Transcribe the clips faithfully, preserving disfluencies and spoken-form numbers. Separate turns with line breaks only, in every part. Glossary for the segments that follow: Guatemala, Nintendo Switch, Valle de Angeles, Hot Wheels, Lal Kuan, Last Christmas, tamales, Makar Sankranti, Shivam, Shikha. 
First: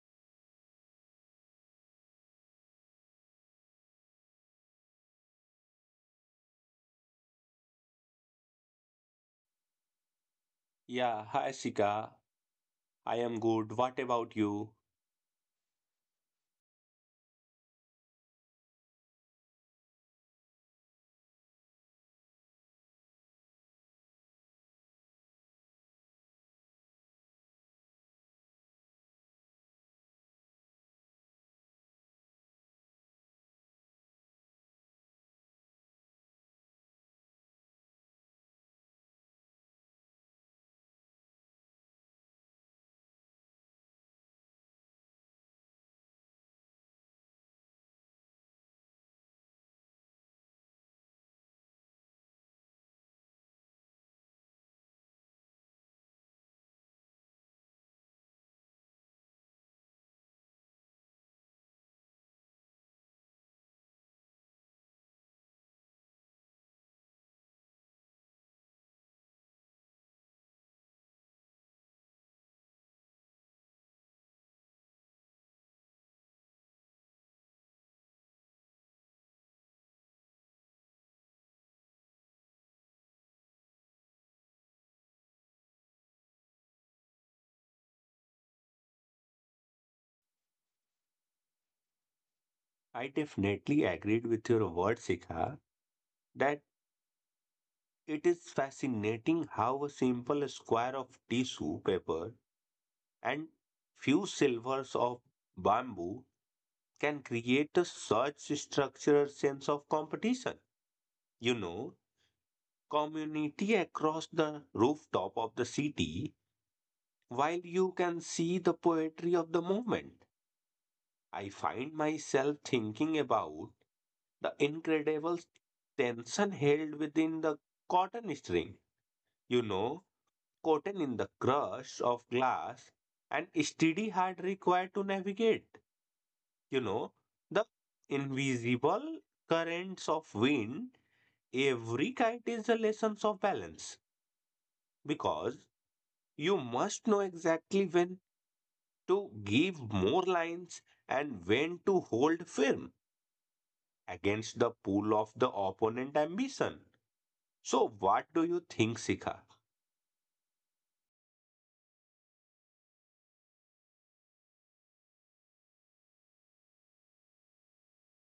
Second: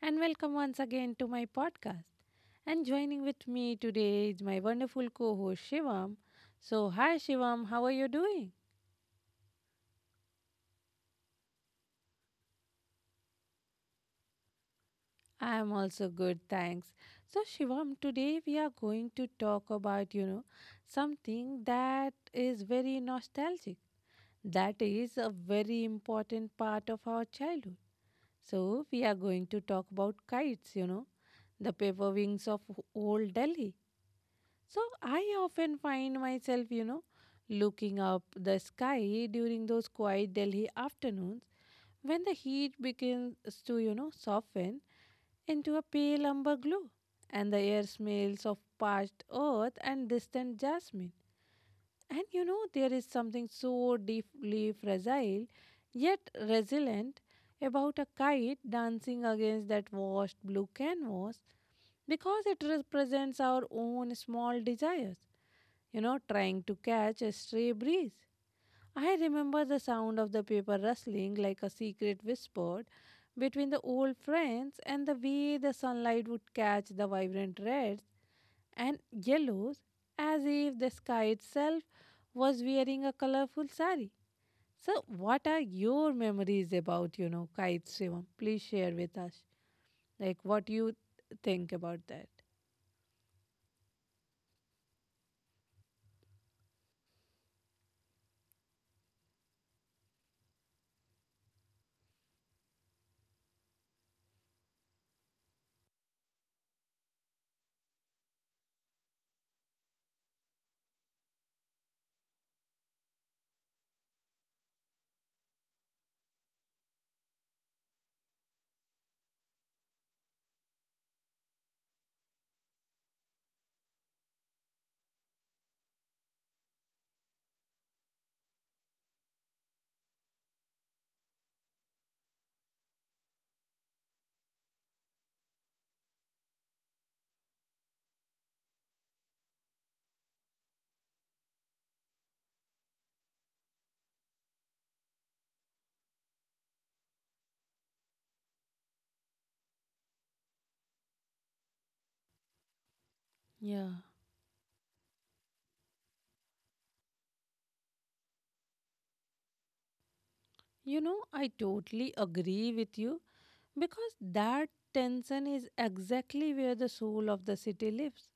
and welcome once again to my podcast. And joining with me today is my wonderful co host Shivam. So, hi Shivam, how are you doing?
Yeah, hi Sika. I am good. What about you?
I am also good, thanks. So, Shivam, today we are going to talk about, you know, something that is very nostalgic. That is a very important part of our childhood. So, we are going to talk about kites, you know, the paper wings of old Delhi. So I often find myself, you know, looking up the sky during those quiet Delhi afternoons when the heat begins to, you know, soften into a pale amber glow, and the air smells of parched earth and distant jasmine. And you know, there is something so deeply fragile yet resilient about a kite dancing against that washed blue canvas, because it represents our own small desires, you know, trying to catch a stray breeze. I remember the sound of the paper rustling like a secret whisper between the old friends, and the way the sunlight would catch the vibrant reds and yellows as if the sky itself was wearing a colorful sari. So, what are your memories about, you know, kites, Shivam? Please share with us. Like, what you think about that?
I definitely agreed with your word, Sika, that it is fascinating how a simple square of tissue paper and few silvers of bamboo can create a such structural sense of competition. You know, Community across the rooftop of the city while you can see the poetry of the moment. I find myself thinking about the incredible tension held within the cotton string. You know, Cotton in the crush of glass and steady heart required to navigate. You know, the invisible currents of wind. Every kite is a lesson of balance because you must know exactly when to give more lines and when to hold firm
Yeah.
against the pool of the opponent ambition. So, what do you think, Sika?
You know, I totally agree with you because that tension is exactly where the soul of the city lives.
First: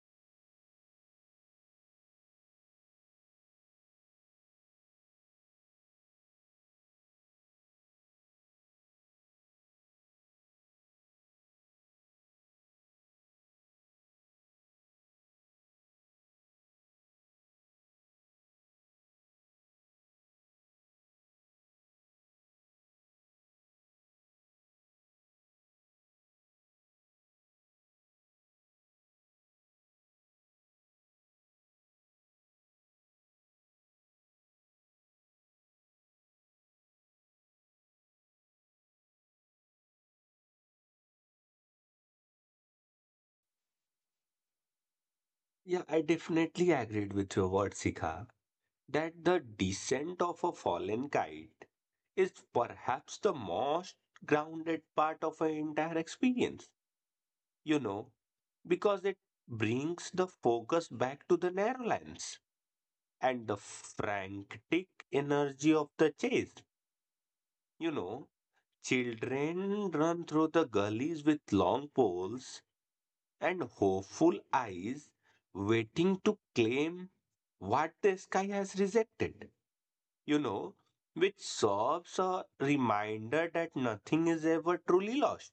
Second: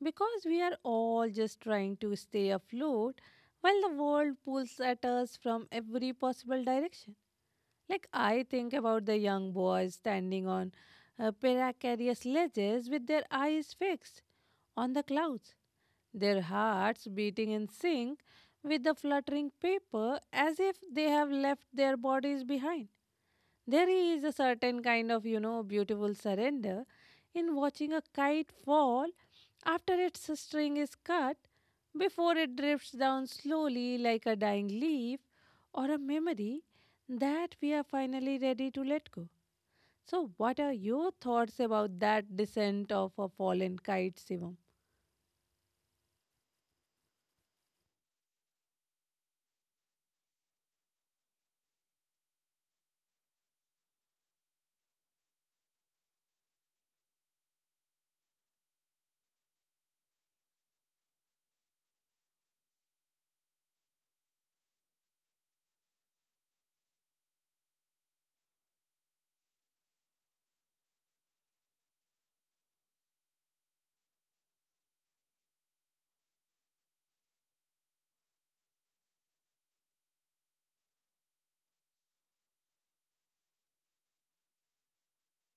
Because we are all just trying to stay afloat while the world pulls at us from every possible direction. Like, I think about the young boys standing on uh, precarious ledges with their eyes fixed on the clouds, their hearts beating in sync with the fluttering paper as if they have left their bodies behind. There is a certain kind of, you know, beautiful surrender in watching a kite fall after its string is cut, before it drifts down slowly like a dying leaf or a memory that we are finally ready to let go. So, what are your thoughts about that descent of a fallen kite, Shivam?
Yeah, I definitely agreed with your word, Sika, that the descent of a fallen kite is perhaps the most grounded part of an entire experience, you know, because it brings the focus back to the narrow lines and the frantic energy of the chase. You know, Children run through the gullies with long poles and hopeful eyes waiting to claim what the sky has rejected, you know, which serves a reminder that nothing is ever truly lost.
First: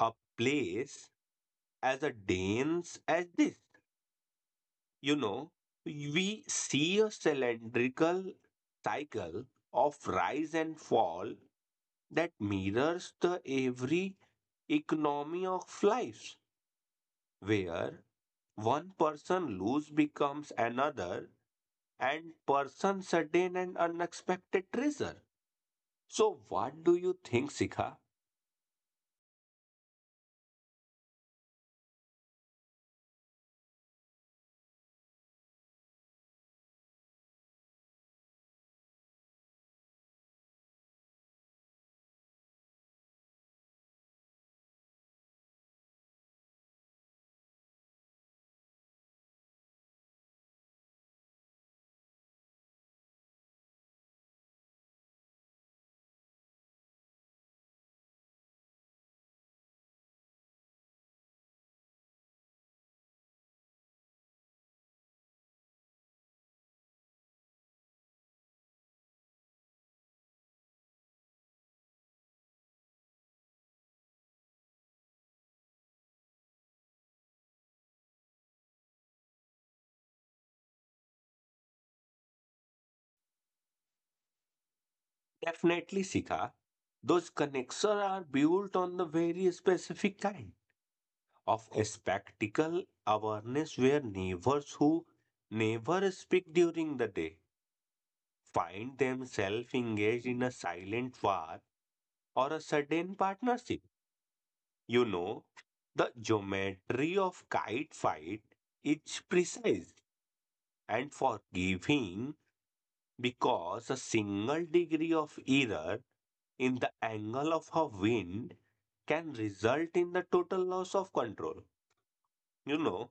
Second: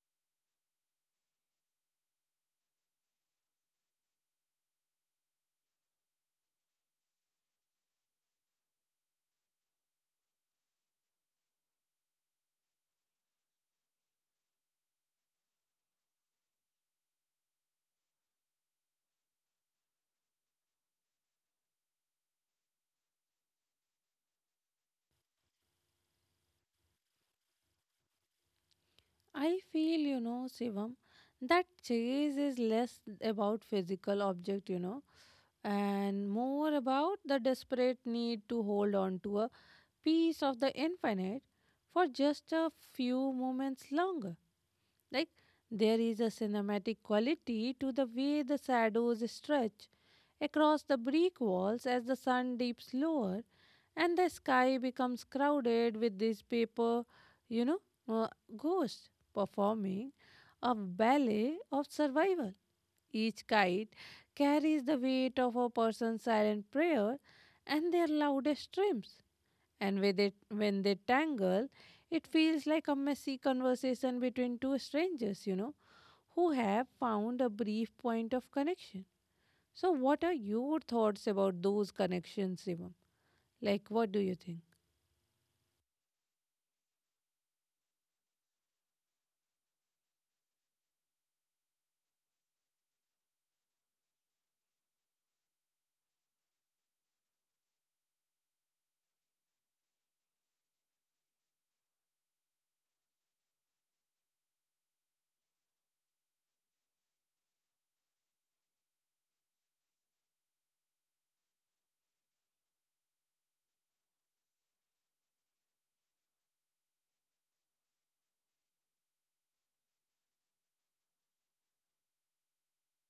A place as a dense as this, you know, we see a cylindrical cycle of rise and fall that mirrors the every economy of life, where one person lose becomes another, and person sudden and unexpected treasure. So what do you think, Sikha?
I feel, you know, Shivam, that chase is less about physical object, you know, and more about the desperate need to hold on to a piece of the infinite for just a few moments longer. Like there is a cinematic quality to the way the shadows stretch across the brick walls as the sun dips lower, and the sky becomes crowded with these paper, you know, uh, ghosts performing a ballet of survival. Each kite carries the weight of a person's silent prayer and their loudest dreams. And with it, when they tangle, it feels like a messy conversation between two strangers, you know, who have found a brief point of connection. So, what are your thoughts about those connections, Shivam? Like, what do you think?
Definitely, Sikha. Those connections are built on the very specific kind of a spectacle awareness where neighbors who never speak during the day find themselves engaged in a silent war or a sudden partnership. You know, the geometry of kite fight is precise and forgiving because a single degree of error in the angle of a wind can result in the total loss of control. You know,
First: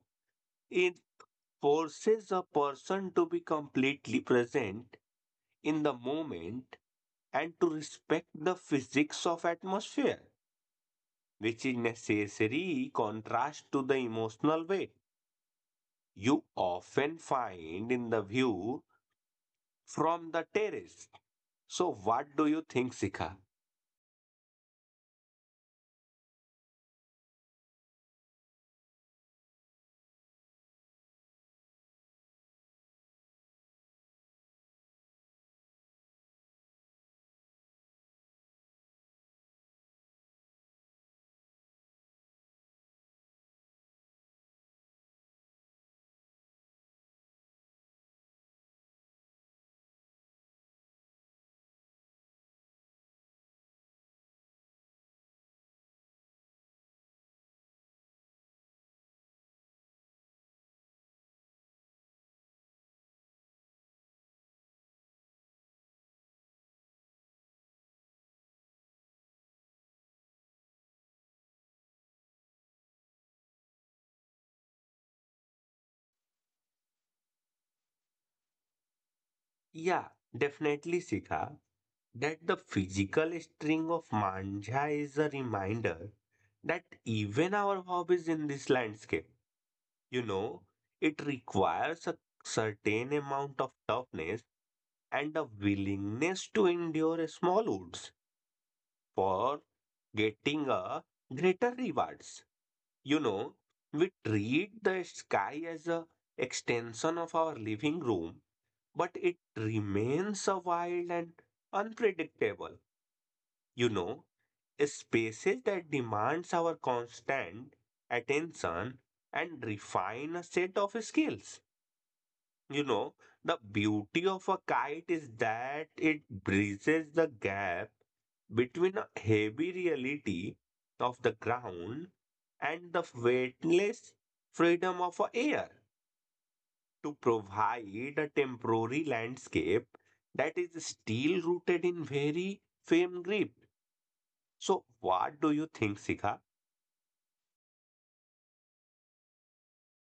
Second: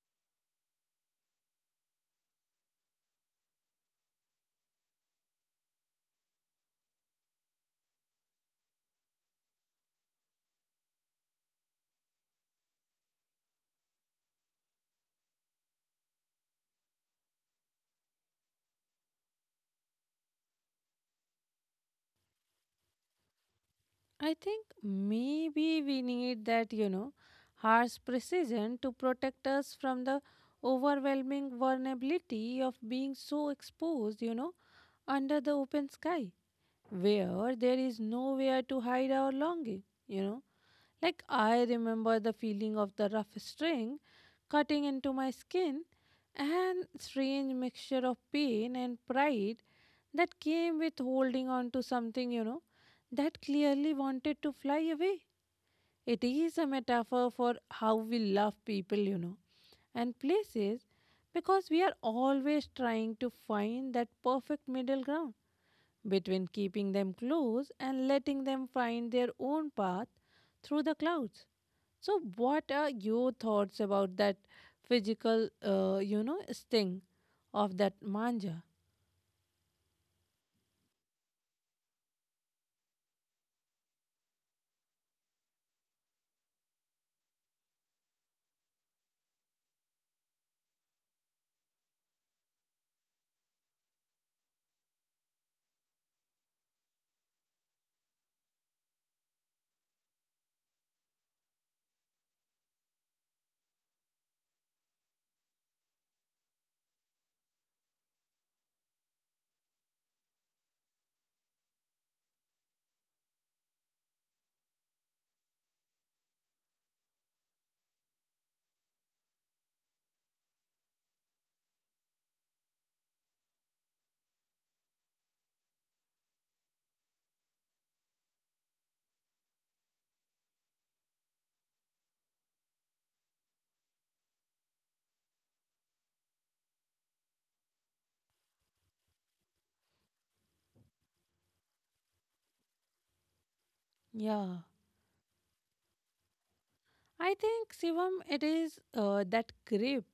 it forces a person to be completely present in the moment and to respect the physics of atmosphere, which is necessary contrast to the emotional way you often find in the view from the terrace. So, what do you think, Sika?
I think maybe we need that, you know, harsh precision to protect us from the overwhelming vulnerability of being so exposed, you know, under the open sky, where there is nowhere to hide our longing, you know. Like, I remember the feeling of the rough string cutting into my skin, and strange mixture of pain and pride that came with holding on to something, you know, that clearly wanted to fly away. It is a metaphor for how we love people, you know, and places, because we are always trying to find that perfect middle ground between keeping them close and letting them find their own path through the clouds. So, what are your thoughts about that physical, uh, you know, sting of that manja?
Yeah, definitely, Sika, that the physical string of Manja is a reminder that even our hobbies in this landscape, you know, it requires a certain amount of toughness and a willingness to endure small woods for getting a greater rewards. You know, we treat the sky as a extension of our living room, but it remains a wild and unpredictable. You know, Spaces that demands our constant attention and refine a set of skills. You know, the beauty of a kite is that it bridges the gap between a heavy reality of the ground and the weightless freedom of a air to provide a temporary landscape that is still rooted in very firm grip.
Yeah,
So, what do you think, Sika?
I think Shivam, it is uh, that grip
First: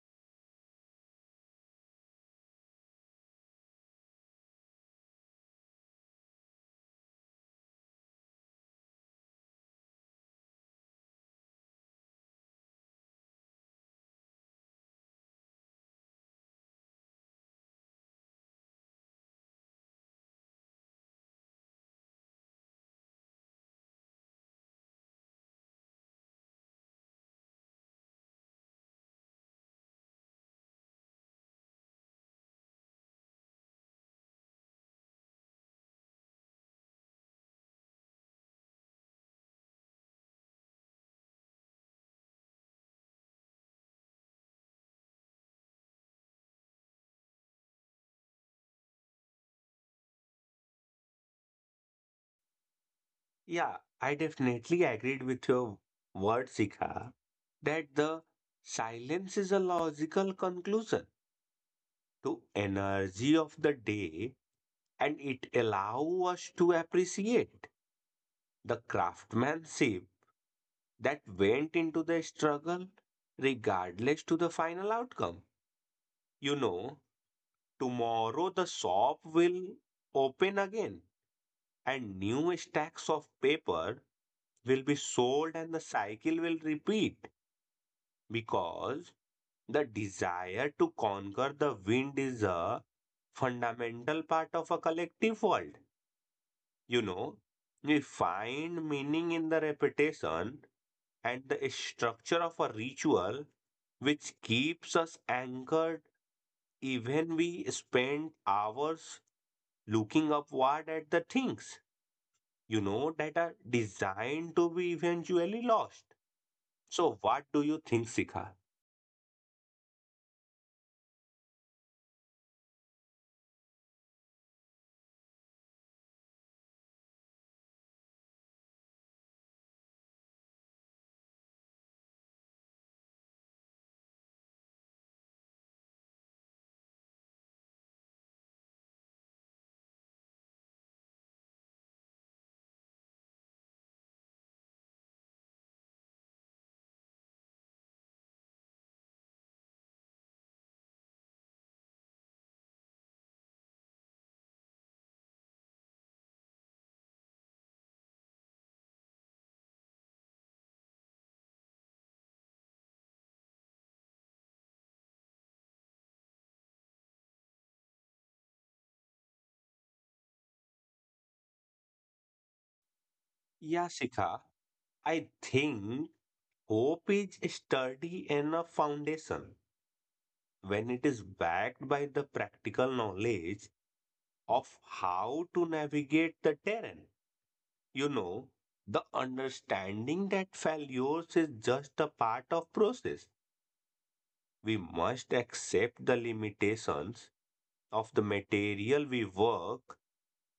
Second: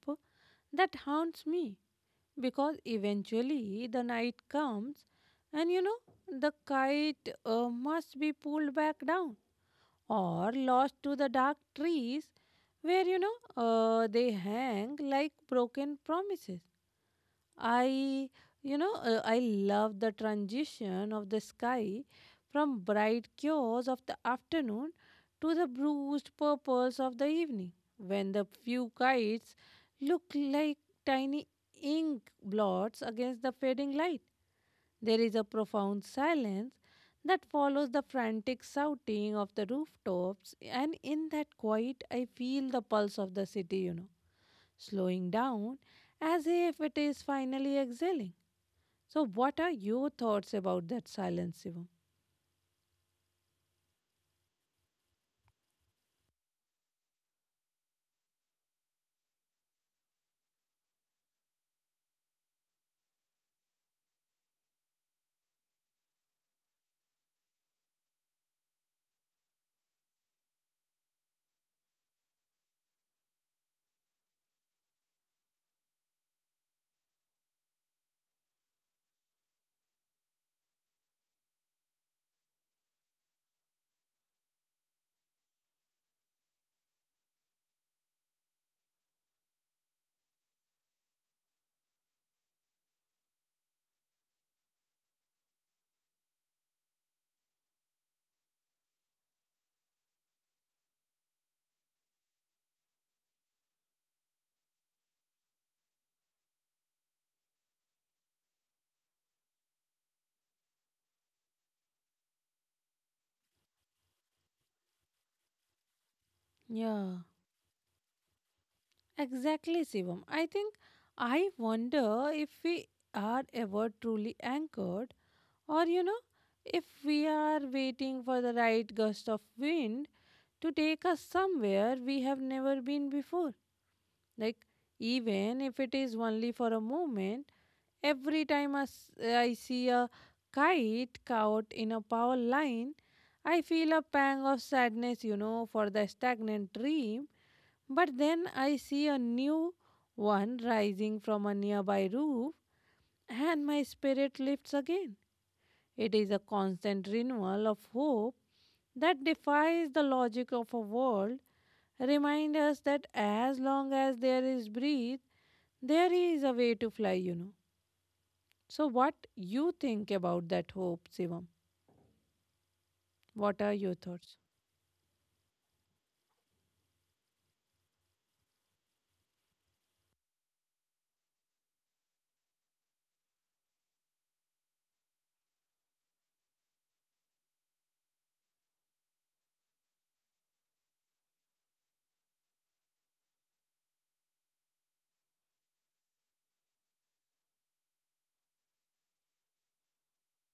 that haunts me, because eventually the night comes, and you know, the kite uh, must be pulled back down or lost to the dark trees where you know uh, they hang like broken promises. I, you know, uh, I love the transition of the sky from bright cures of the afternoon to the bruised purples of the evening, when the few kites look like tiny ink blots against the fading light. There is a profound silence that follows the frantic shouting of the rooftops, and in that quiet, I feel the pulse of the city, you know, slowing down as if it is finally exhaling. So, what are your thoughts about that silence, Shivam?
Yeah, I definitely agreed with your word, Sika, that the silence is a logical conclusion to energy of the day, and it allows us to appreciate the craftsmanship that went into the struggle regardless to the final outcome. you know Tomorrow the shop will open again, and new stacks of paper will be sold and the cycle will repeat because the desire to conquer the wind is a fundamental part of a collective world. You know, we find meaning in the repetition and the structure of a ritual which keeps us anchored even we spend hours looking upward at the things, you know, that are designed to be eventually lost. So
Yeah,
what do you think, Sikha?
exactly, Shivam. I think I wonder if we are ever truly anchored, or you know, if we are waiting for the right gust of wind to take us somewhere we have never been before. Like, even if it is only for a moment. Every time I, s- I see a kite caught in a power line, I feel a pang of sadness, you know, for the stagnant dream. But then I see a new one rising from a nearby roof, and my spirit lifts again. It is a constant renewal of hope that defies the logic of a world, remind us that as long as there is breath, there is a way to fly, you know. So, what you think about that hope, Shivam? What are
Yeah,
your thoughts?
Sikha, I think hope is a sturdy enough foundation when it is backed by the practical knowledge of how to navigate the terrain. You know, the understanding that failures is just a part of process. We must accept the limitations of the material we work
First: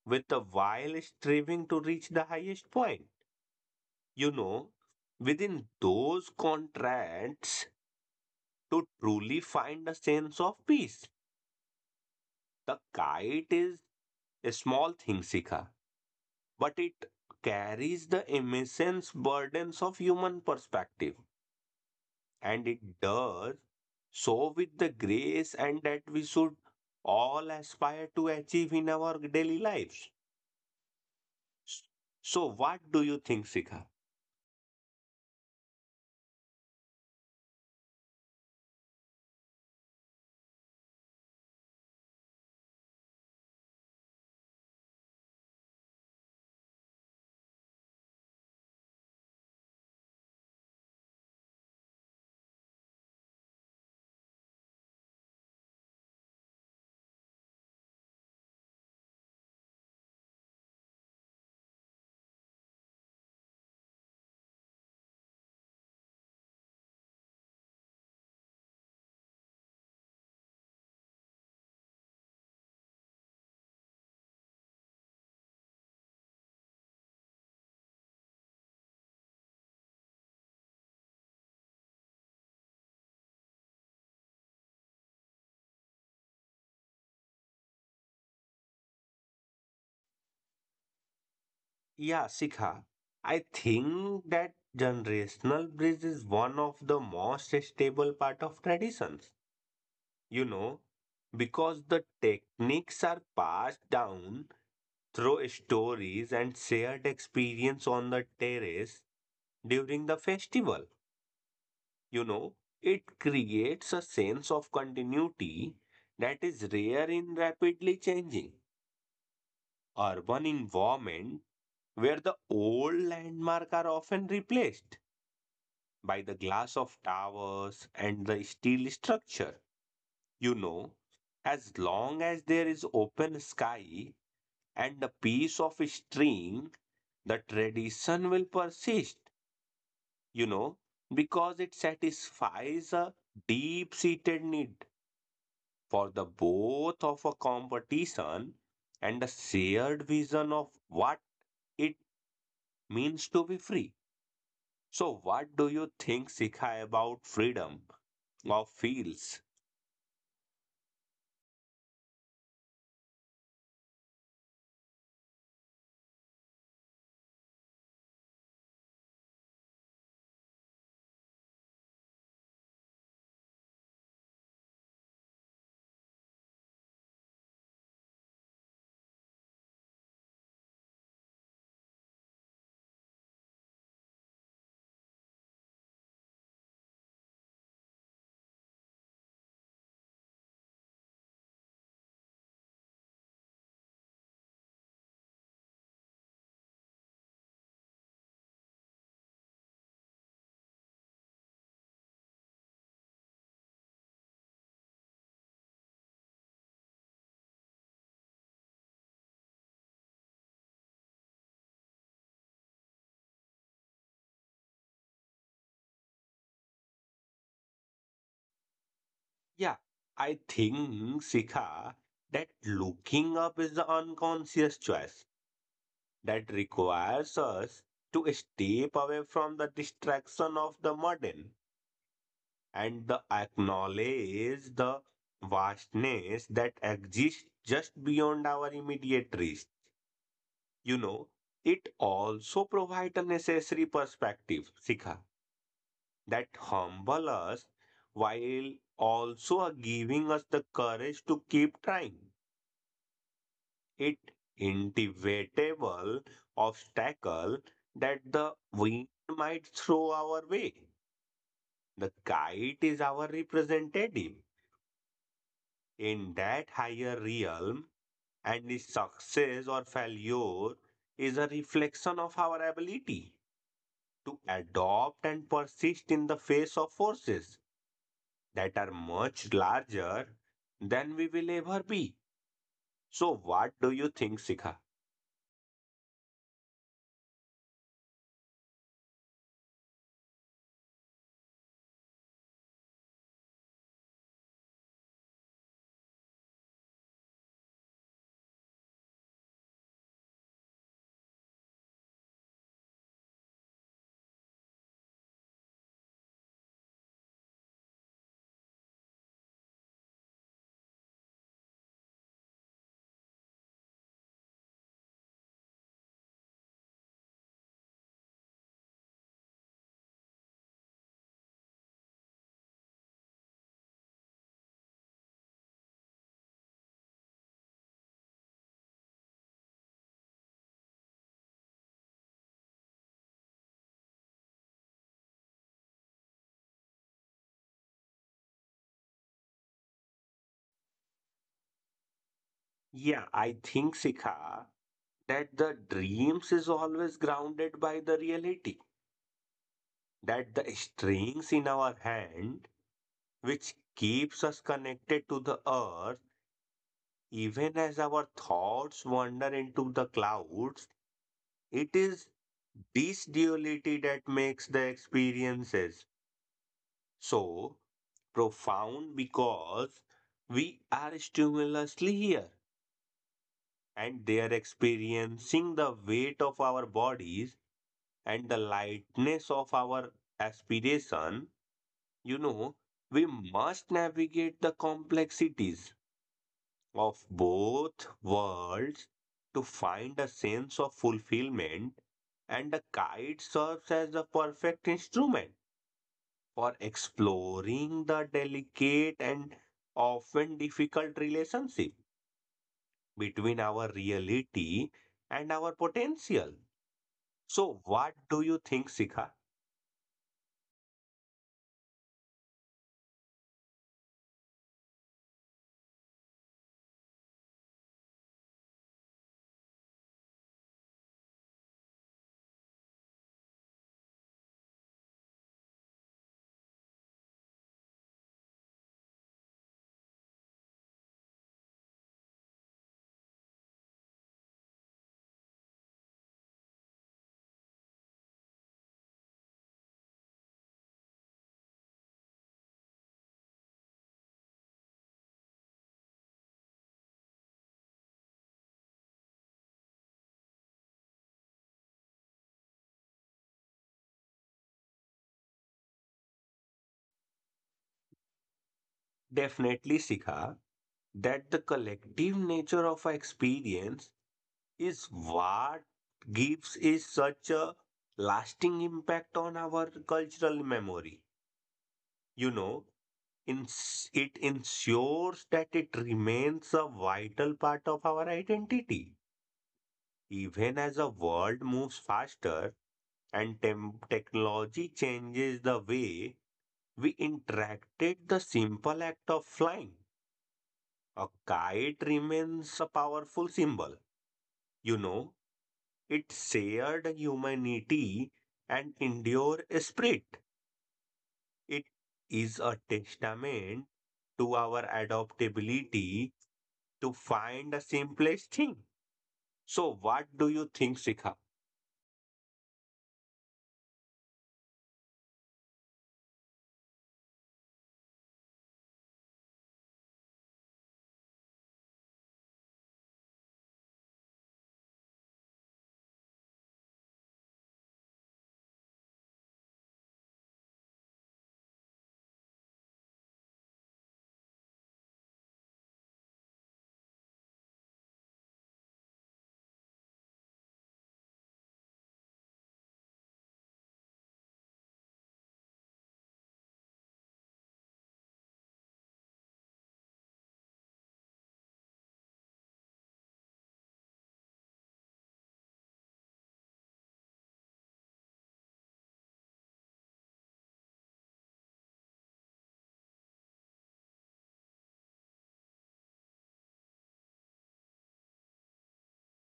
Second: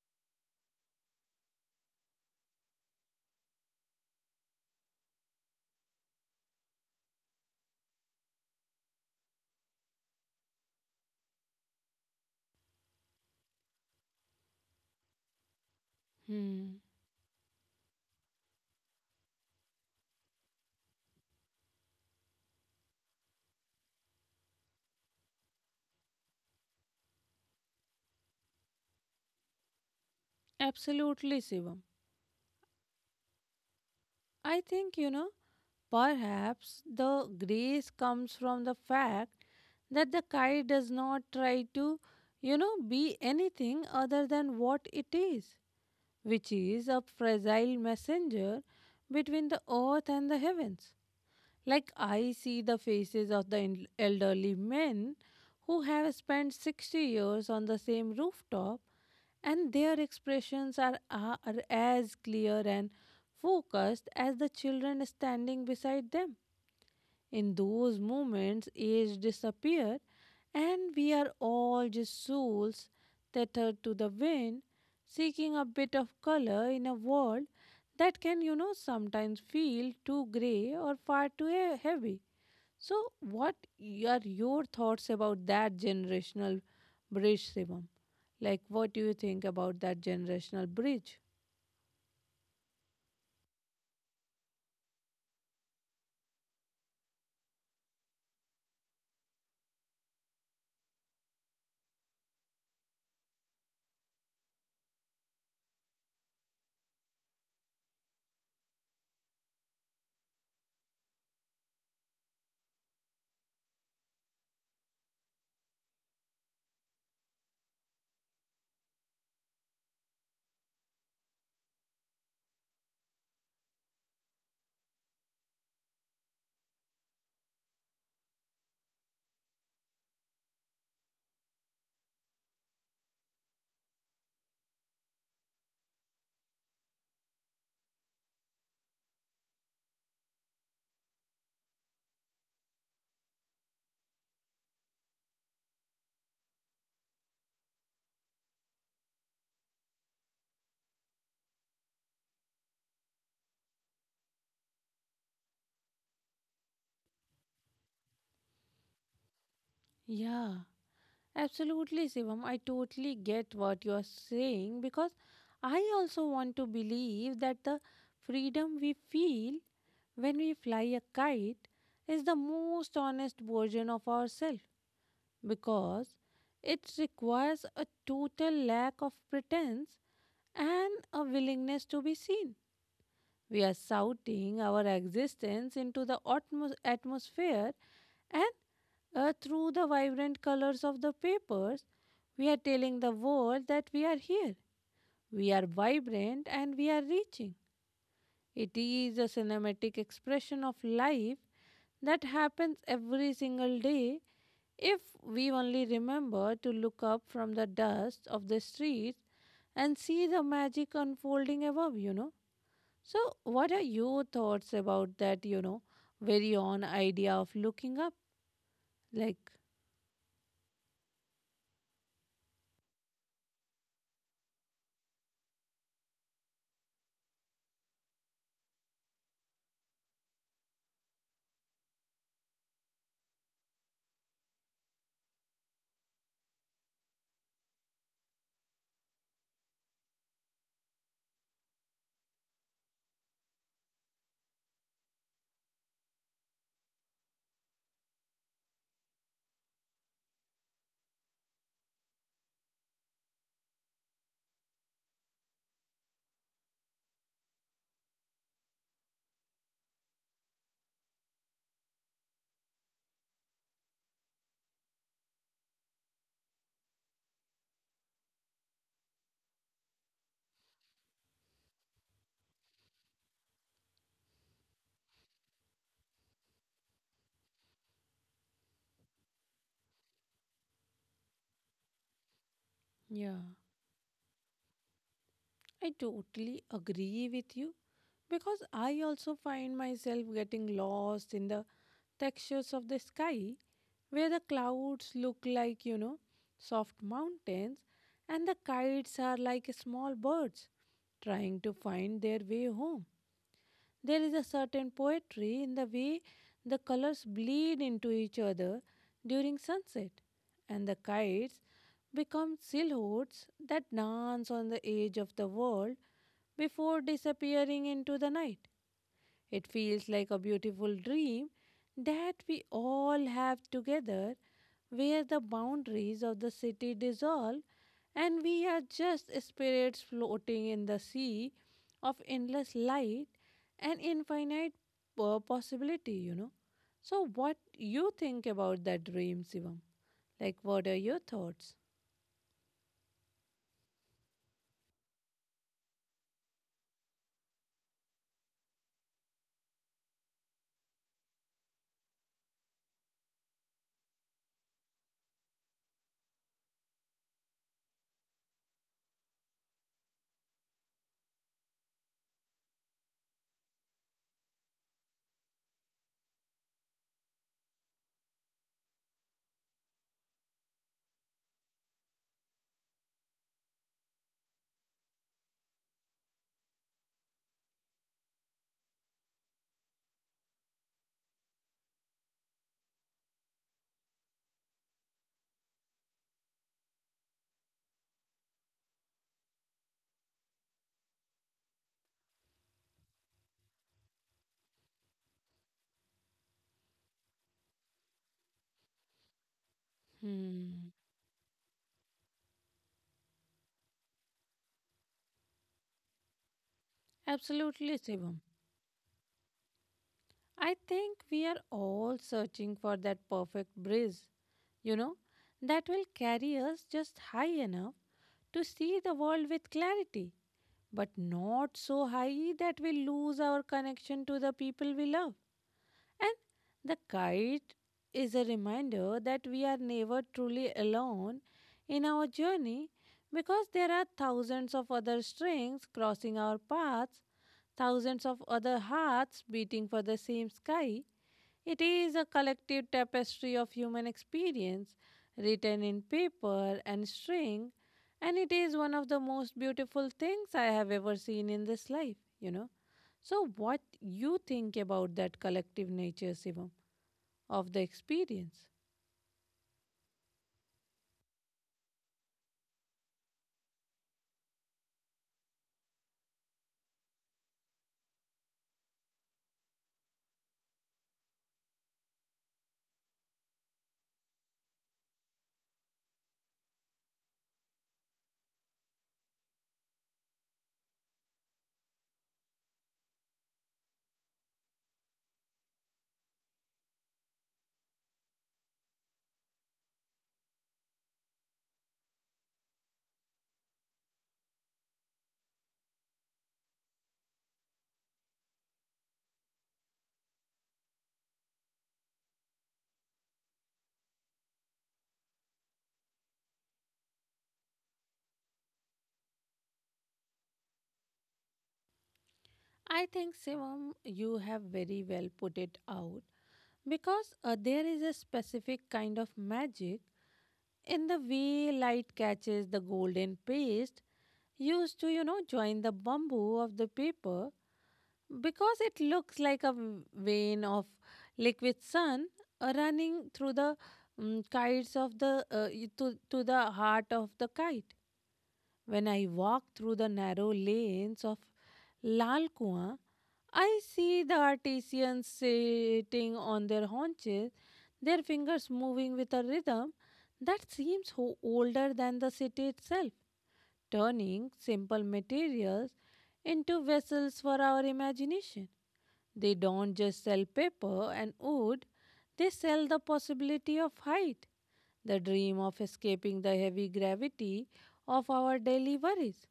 with the while striving to reach the highest point. You know, Within those contracts to truly find a sense of peace. The kite is a small thing, Sika, but
Hmm,
it carries the immense burdens of human perspective, and it does so with the grace and that we should all aspire to achieve in our daily lives.
absolutely, Shivam.
So, what do you think, Sikha?
I think you know perhaps the grace comes from the fact that the kite does not try to, you know, be anything other than what it is, which is a fragile messenger between the earth and the heavens. Like, I see the faces of the en- elderly men who have spent sixty years on the same rooftop, and their expressions are, are as clear and focused as the children standing beside them. In those moments, age disappears, and we are all just souls tethered to the wind, seeking a bit of color in a world that can, you know, sometimes feel too gray or far too he- heavy. So, what y- are your thoughts about that generational bridge, Shivam? Like, what do you think about that generational bridge?
Yeah, Sikha, I think that generational bridge is one of the most stable part of traditions. You know, because the techniques are passed down through stories and shared experience on the terrace during the festival. You know, it creates a sense of continuity that is rare in rapidly changing urban environment where the old landmark are often replaced by the glass of towers and the steel structure. You know, as long as there is open sky and a piece of string, the tradition will persist, you know, because it satisfies a deep seated need for the both of a competition and a shared vision of what it means to be free. So, what do you think, Sikha, about freedom of fields?
Yeah, absolutely, Shivam. I totally get what you are saying, because I also want to believe that the freedom we feel when we fly a kite is the most honest version of ourselves, because it requires a total lack of pretense and a willingness to be seen. We are shouting our existence into the atmos- atmosphere, and uh, through the vibrant colors of the papers, we are telling the world that we are here. We are vibrant and we are reaching. It is a cinematic expression of life that happens every single day if we only remember to look up from the dust of the streets and see the magic unfolding above, you know. So, what are your thoughts about that, you know, very on idea of looking up? Like,
Yeah, I think, Sikha, that looking up is the unconscious choice that requires us to step away from the distraction of the modern and the acknowledge the vastness that exists just beyond our immediate reach. You know, it also provides a necessary perspective, Sikha, that humble us while also giving us the courage to keep trying. It inevitable obstacle that the wind might throw our way. The kite is our representative in that higher realm, and the success or failure is a reflection of our ability to adopt and persist in the face of forces that are much larger than we will ever be.
yeah,
So, what do you think, Sikha?
I totally agree with you because I also find myself getting lost in the textures of the sky where the clouds look like, you know, soft mountains, and the kites are like small birds trying to find their way home. There is a certain poetry in the way the colors bleed into each other during sunset, and the kites become silhouettes that dance on the edge of the world before disappearing into the night. It feels like a beautiful dream that we all have together, where the boundaries of the city dissolve and we are just spirits floating in the sea of endless light and infinite uh, possibility, you know. So, what you think about that dream, Shivam? Like, what are your thoughts?
Yeah, I think, Sikha, that the dreams is always grounded by the reality, that the strings in our hand which keeps us connected to the earth. Even as our thoughts wander into the clouds, it is this duality that makes the experiences so profound because we are stimulously here and they are experiencing the weight of our bodies and the lightness of our aspiration. You know, we must navigate the complexities of both worlds to find a sense of fulfillment, and the kite serves as a perfect instrument for exploring the delicate and often
Hmm.
difficult relationship between our reality and our potential. So,
Absolutely,
what
Shivam.
do you think, Sikha?
I think we are all searching for that perfect breeze, you know, that will carry us just high enough to see the world with clarity, but not so high that we lose our connection to the people we love. And the kite is a reminder that we are never truly alone in our journey, because there are thousands of other strings crossing our paths, thousands of other hearts beating for the same sky. It is a collective tapestry of human experience written in paper and string, and it is one of the most beautiful things I have ever seen in this life, you know. So what you think about that collective nature, Sivam, of the experience?
Definitely, Sikha, that the collective nature of our experience is what gives is such a lasting impact on our cultural memory. You know, ins- it ensures that it remains a vital part of our identity. Even as the world moves faster and tem- technology changes the way we interacted, the simple act of flying, a kite remains a powerful symbol. You know, It shared humanity and endure spirit. It is a testament to our adaptability to find the simplest thing. So, what do you think, Sikha?
I think, Sivam, you have very well put it out, because uh, there is a specific kind of magic in the way light catches the golden paste used to, you know, join the bamboo of the paper, because it looks like a v- vein of liquid sun uh, running through the um, kites of the uh, y- to, to the heart of the kite. When I walk through the narrow lanes of Lal Kuan, I see the artisans sitting on their haunches, their fingers moving with a rhythm that seems ho- older than the city itself, turning simple materials into vessels for our imagination. They don't just sell paper and wood, they sell the possibility of height, the dream of escaping the heavy gravity of our daily worries.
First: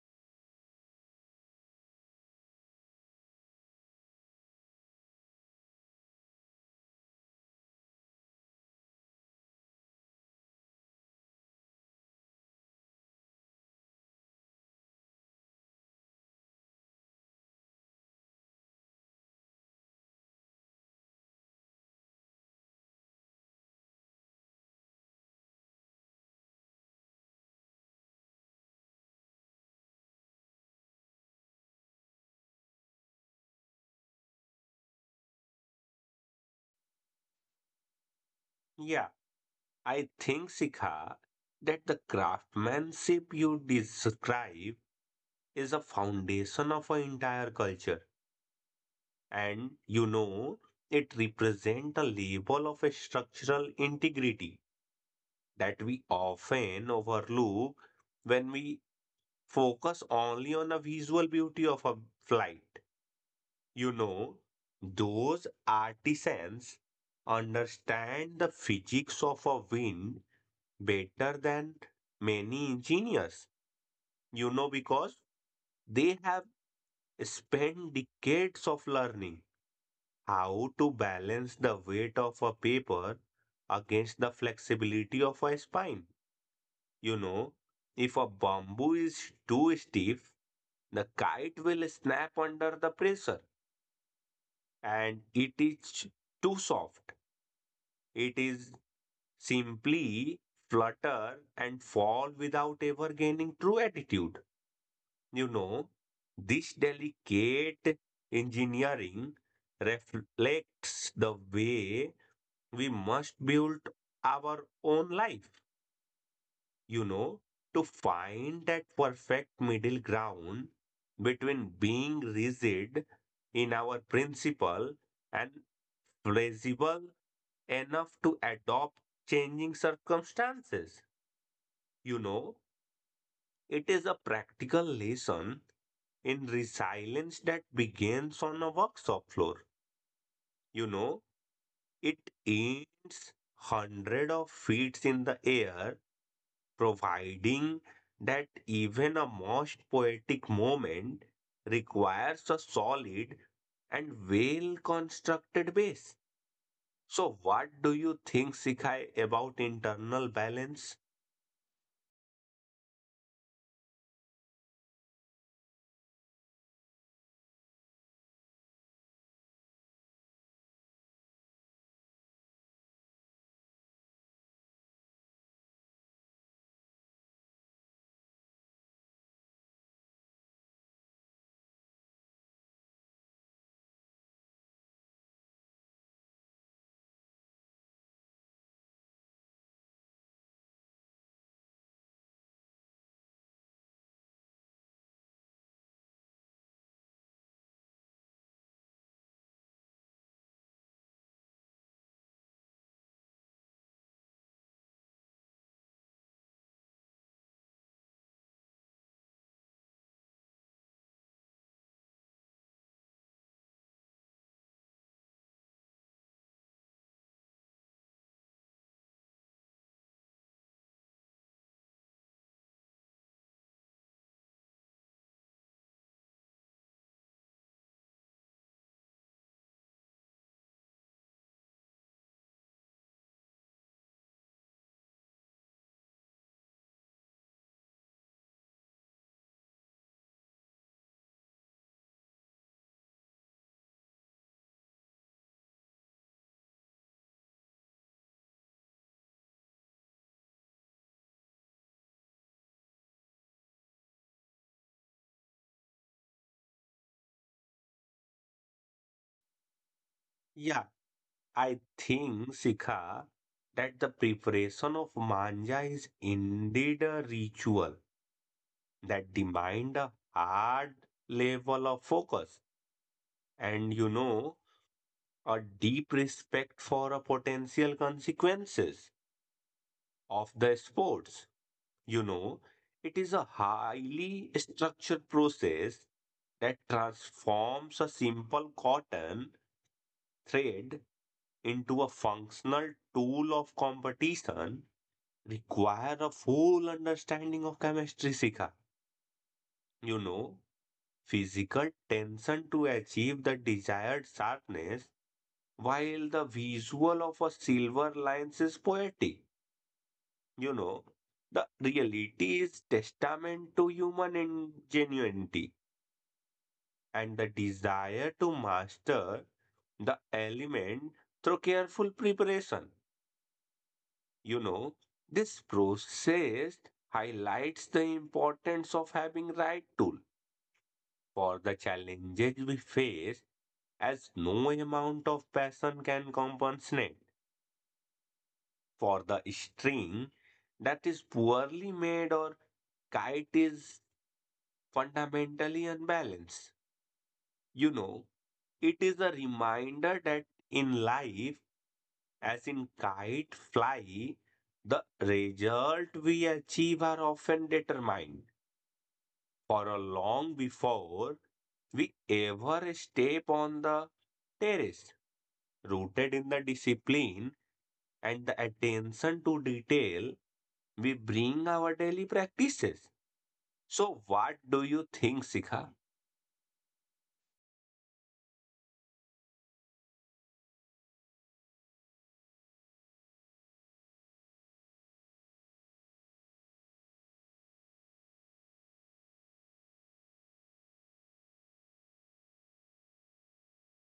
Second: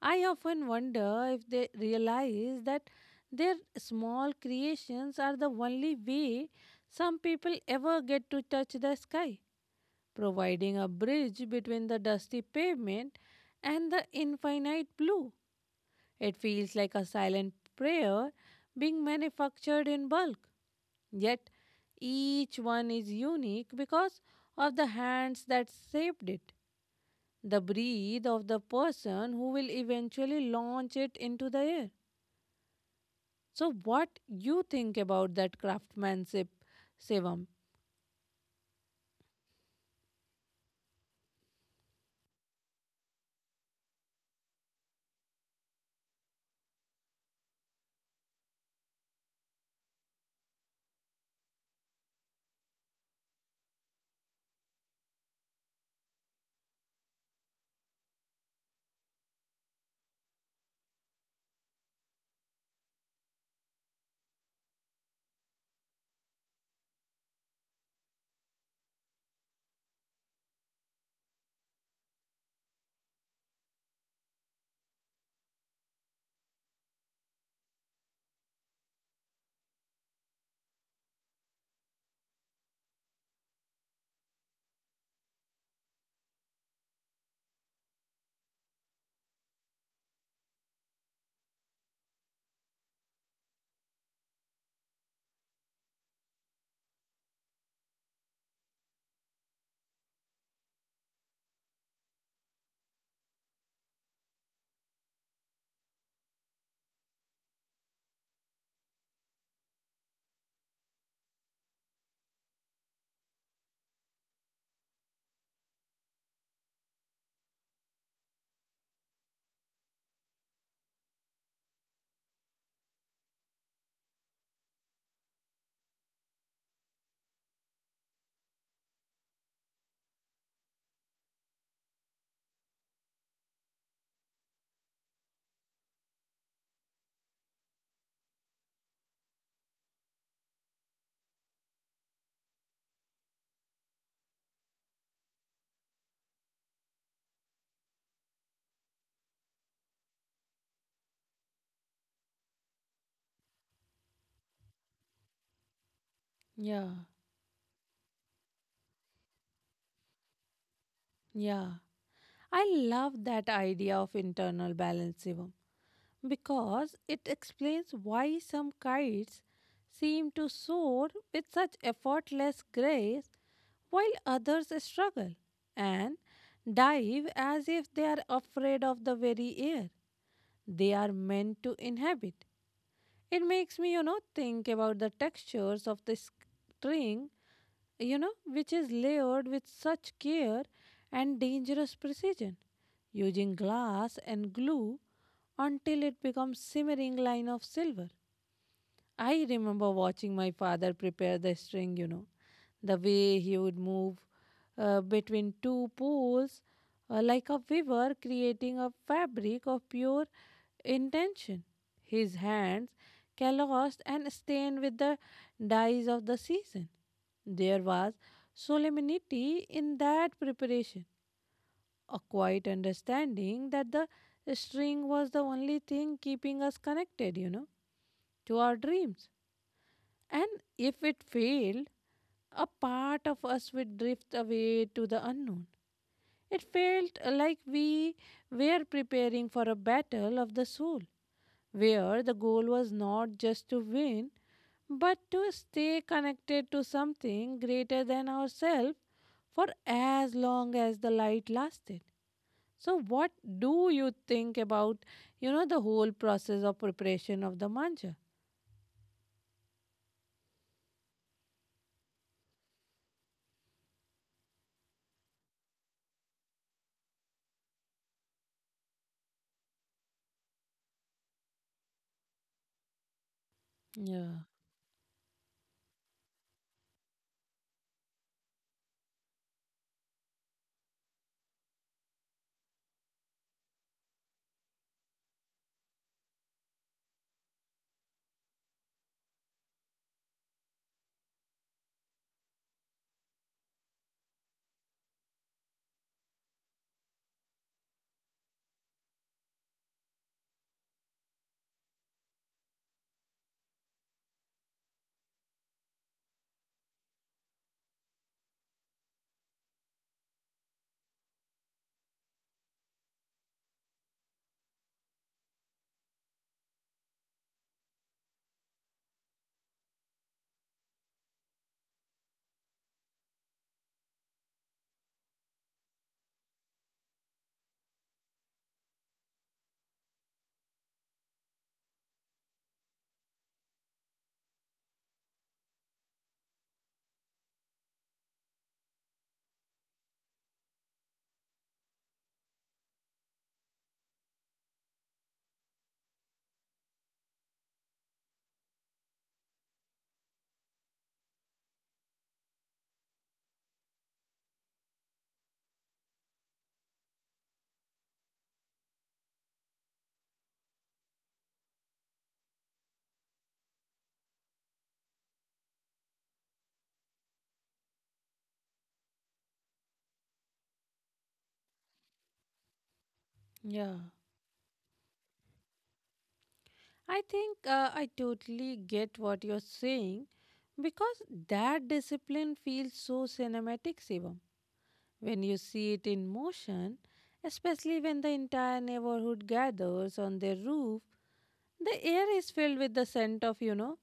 I often wonder if they realize that their small creations are the only way some people ever get to touch the sky, providing a bridge between the dusty pavement and the infinite blue. It feels like a silent prayer being manufactured in bulk, yet each one is unique because of the hands that shaped it, the breath of the person who will eventually launch it into the air. So, what you think about that craftsmanship, Shivam?
Yeah, I think, Sikha, that the craftsmanship you describe is a foundation of an entire culture. And you know, it represents a level of a structural integrity that we often overlook when we focus only on the visual beauty of a flight. You know, those artisans understand the physics of a wind better than many engineers. You know, because they have spent decades of learning how to balance the weight of a paper against the flexibility of a spine. You know, if a bamboo is too stiff, the kite will snap under the pressure, and it is too soft. It is simply flutter and fall without ever gaining true attitude. You know, this delicate engineering reflects the way we must build our own life. you know, to find that perfect middle ground between being rigid in our principle and flexible enough to adopt changing circumstances. You know, it is a practical lesson in resilience that begins on a workshop floor. You know, it ends hundred of feet in the air providing that even a most poetic moment requires a solid and well constructed base.
Yeah,
So, what do you think, Sikha, about internal balance?
yeah. I love that idea of internal balance, Shivam, because it explains why some kites seem to soar with such effortless grace while others struggle and dive as if they are afraid of the very air they are meant to inhabit. It makes me, you know, think about the textures of the string, you know, which is layered with such care and dangerous precision, using glass and glue until it becomes simmering line of silver. I remember watching my father prepare the string, you know, the way he would move uh, between two poles uh, like a weaver creating a fabric of pure intention. His hands calloused and stained with the dyes of the season. There was solemnity in that preparation, a quiet understanding that the string was the only thing keeping us connected, you know, to our dreams. And if it failed, a part of us would drift away to the unknown. It felt like we were preparing for a battle of the soul, where the goal was not just to win, but to stay connected to something greater than ourselves for as long as the light lasted. So, what do you think about, you know, the whole process of preparation of the mantra?
Yeah, I think, Sikha, that the preparation of manja is indeed a ritual that demand a hard level of focus, and you
Yeah.
know a deep respect for a potential consequences of the sports. You know, it is a highly structured process that transforms a simple cotton thread into a functional tool of competition require a full understanding of chemistry, Sika. You know, Physical tension to achieve the desired sharpness, while the visual of a silver lines is poetic. You know, the reality is testament to human ingenuity and the desire to master the element through careful preparation. You know, this process highlights the importance of having right tool for the challenges we face as no amount of passion can compensate for the string that is poorly made or kite is fundamentally unbalanced. You know, it is a reminder that in life, as in kite fly, the result we achieve are often determined for a long before we ever step on the terrace. Rooted in the discipline and the attention to detail, we bring our daily practices.
Yeah.
So, what do you think, Sikha?
I think uh, I totally get what you're saying because that discipline feels so cinematic, Shivam, when you see it in motion, especially when the entire neighborhood gathers on their roof. The air is filled with the scent of, you know,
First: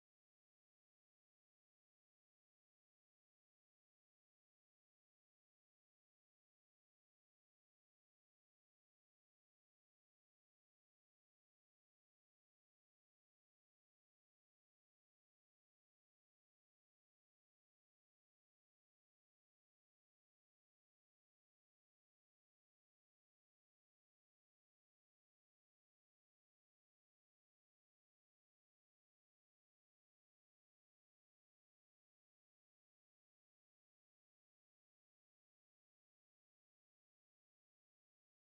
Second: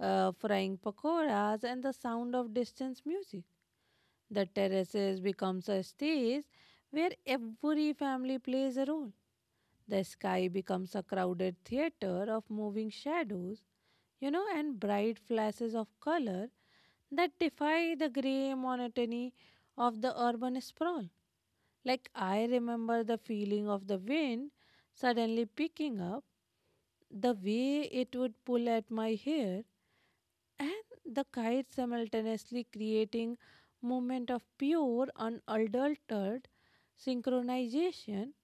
uh, frying pakoras and the sound of distant music. The terraces becomes a stage where every family plays a role. The sky becomes a crowded theater of moving shadows, you know, and bright flashes of color that defy the gray monotony of the urban sprawl. Like I remember the feeling of the wind suddenly picking up, the way it would pull at my hair, and the kite simultaneously creating moment of pure, unadulterated synchronization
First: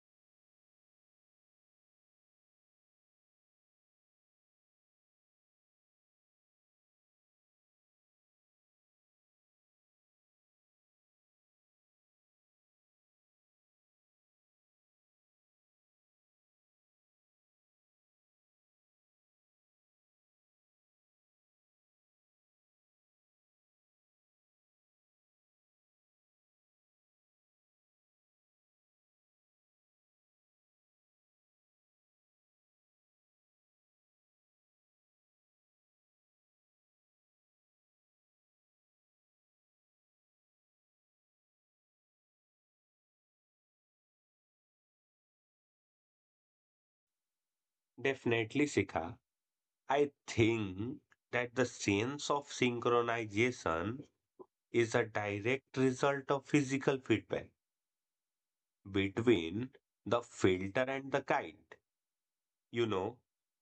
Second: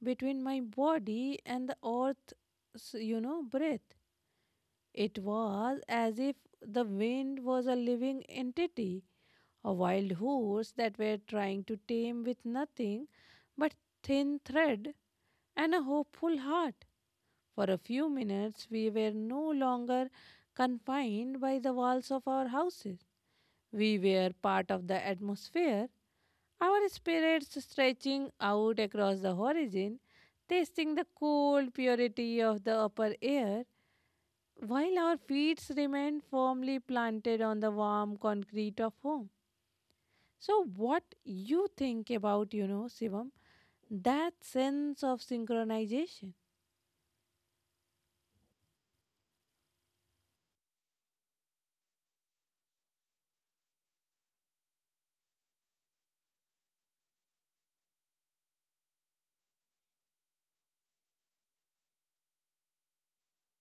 between my body and the earth's, you know, breath. It was as if the wind was a living entity, a wild horse that were trying to tame with nothing but thin thread and a hopeful heart. For a few minutes, we were no longer confined by the walls of our houses. We were part of the atmosphere, our spirits stretching out across the horizon, tasting the cold purity of the upper air while our feet remain firmly planted on the warm concrete of home. So, what you think about, you know, Shivam, that sense of synchronization?
Definitely, Sikha. I think that the sense of synchronization is a direct result of physical feedback between the filter and the kite, you know,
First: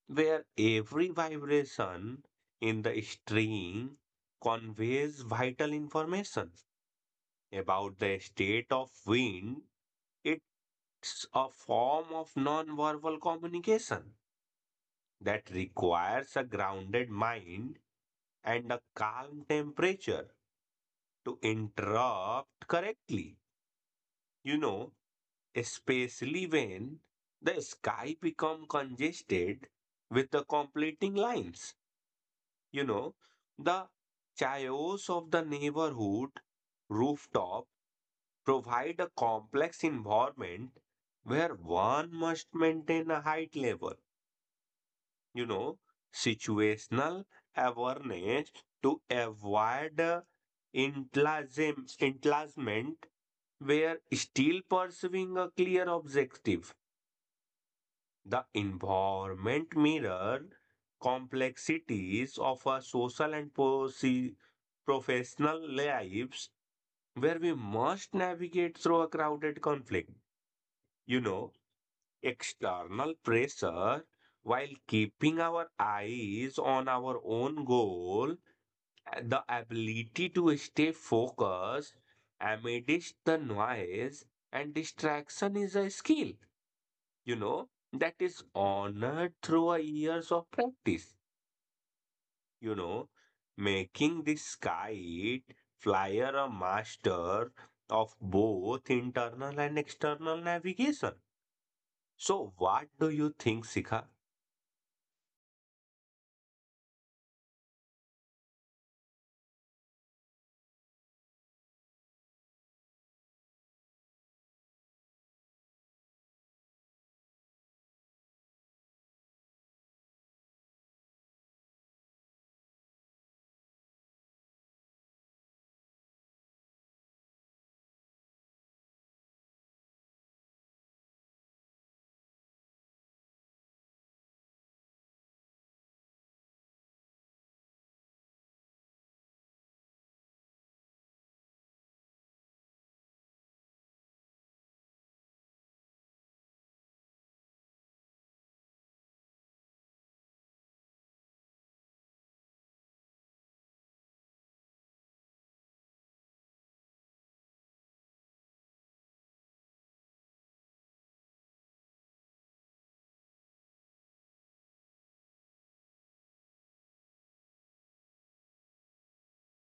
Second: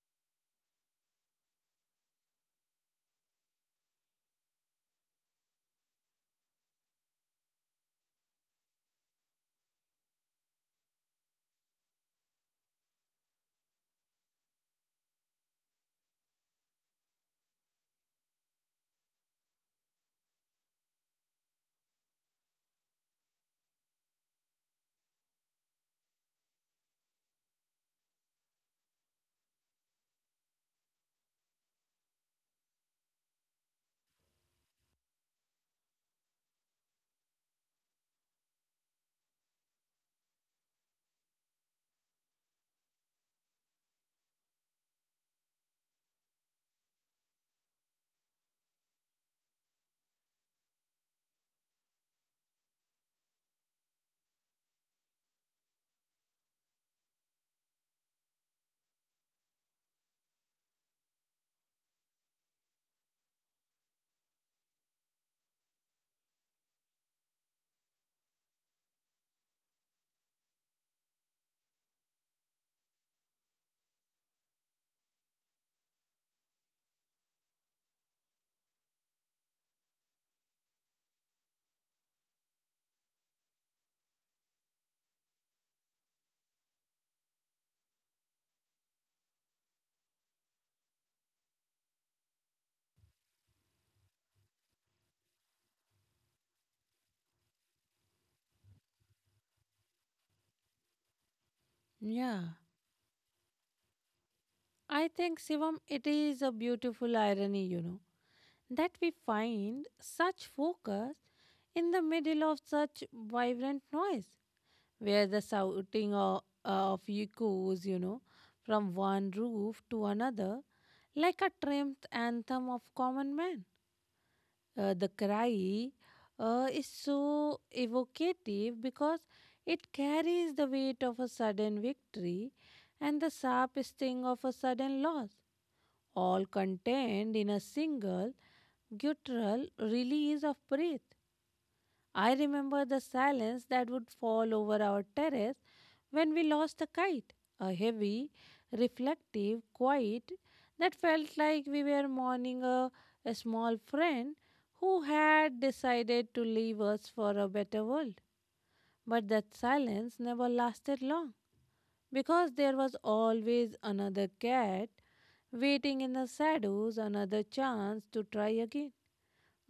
where every vibration in the string conveys vital information about the state of wind. It It's a form of nonverbal communication that requires a grounded mind and a calm temperature to interrupt correctly. You know, Especially when the sky become congested with the completing lines. You know, the chaos of the neighborhood rooftop provide a complex environment where one must maintain a height level you know, situational awareness to avoid entlasm- entlazement where still pursuing a clear objective. The environment mirror complexities of our social and proce- professional lives where we must navigate through a crowded conflict. You know, External pressure while keeping our eyes on our own goal, the ability to stay focused amidst the noise and distraction is a skill, you know, that is honored through a years of practice, you know, making this kite flyer a master of both internal and external navigation. So,
Yeah.
what do you think, Sika?
I think, Shivam, it is a beautiful irony, you know, that we find such focus in the middle of such vibrant noise, where the shouting of, of echoes, you know, from one roof to another, like a triumph anthem of common man. Uh, the cry uh, is so evocative because it carries the weight of a sudden victory and the sharp sting of a sudden loss, all contained in a single guttural release of breath. I remember the silence that would fall over our terrace when we lost the kite, a heavy, reflective quiet that felt like we were mourning a, a small friend who had decided to leave us for a better world. But that silence never lasted long because there was always another cat waiting in the shadows, another chance to try again,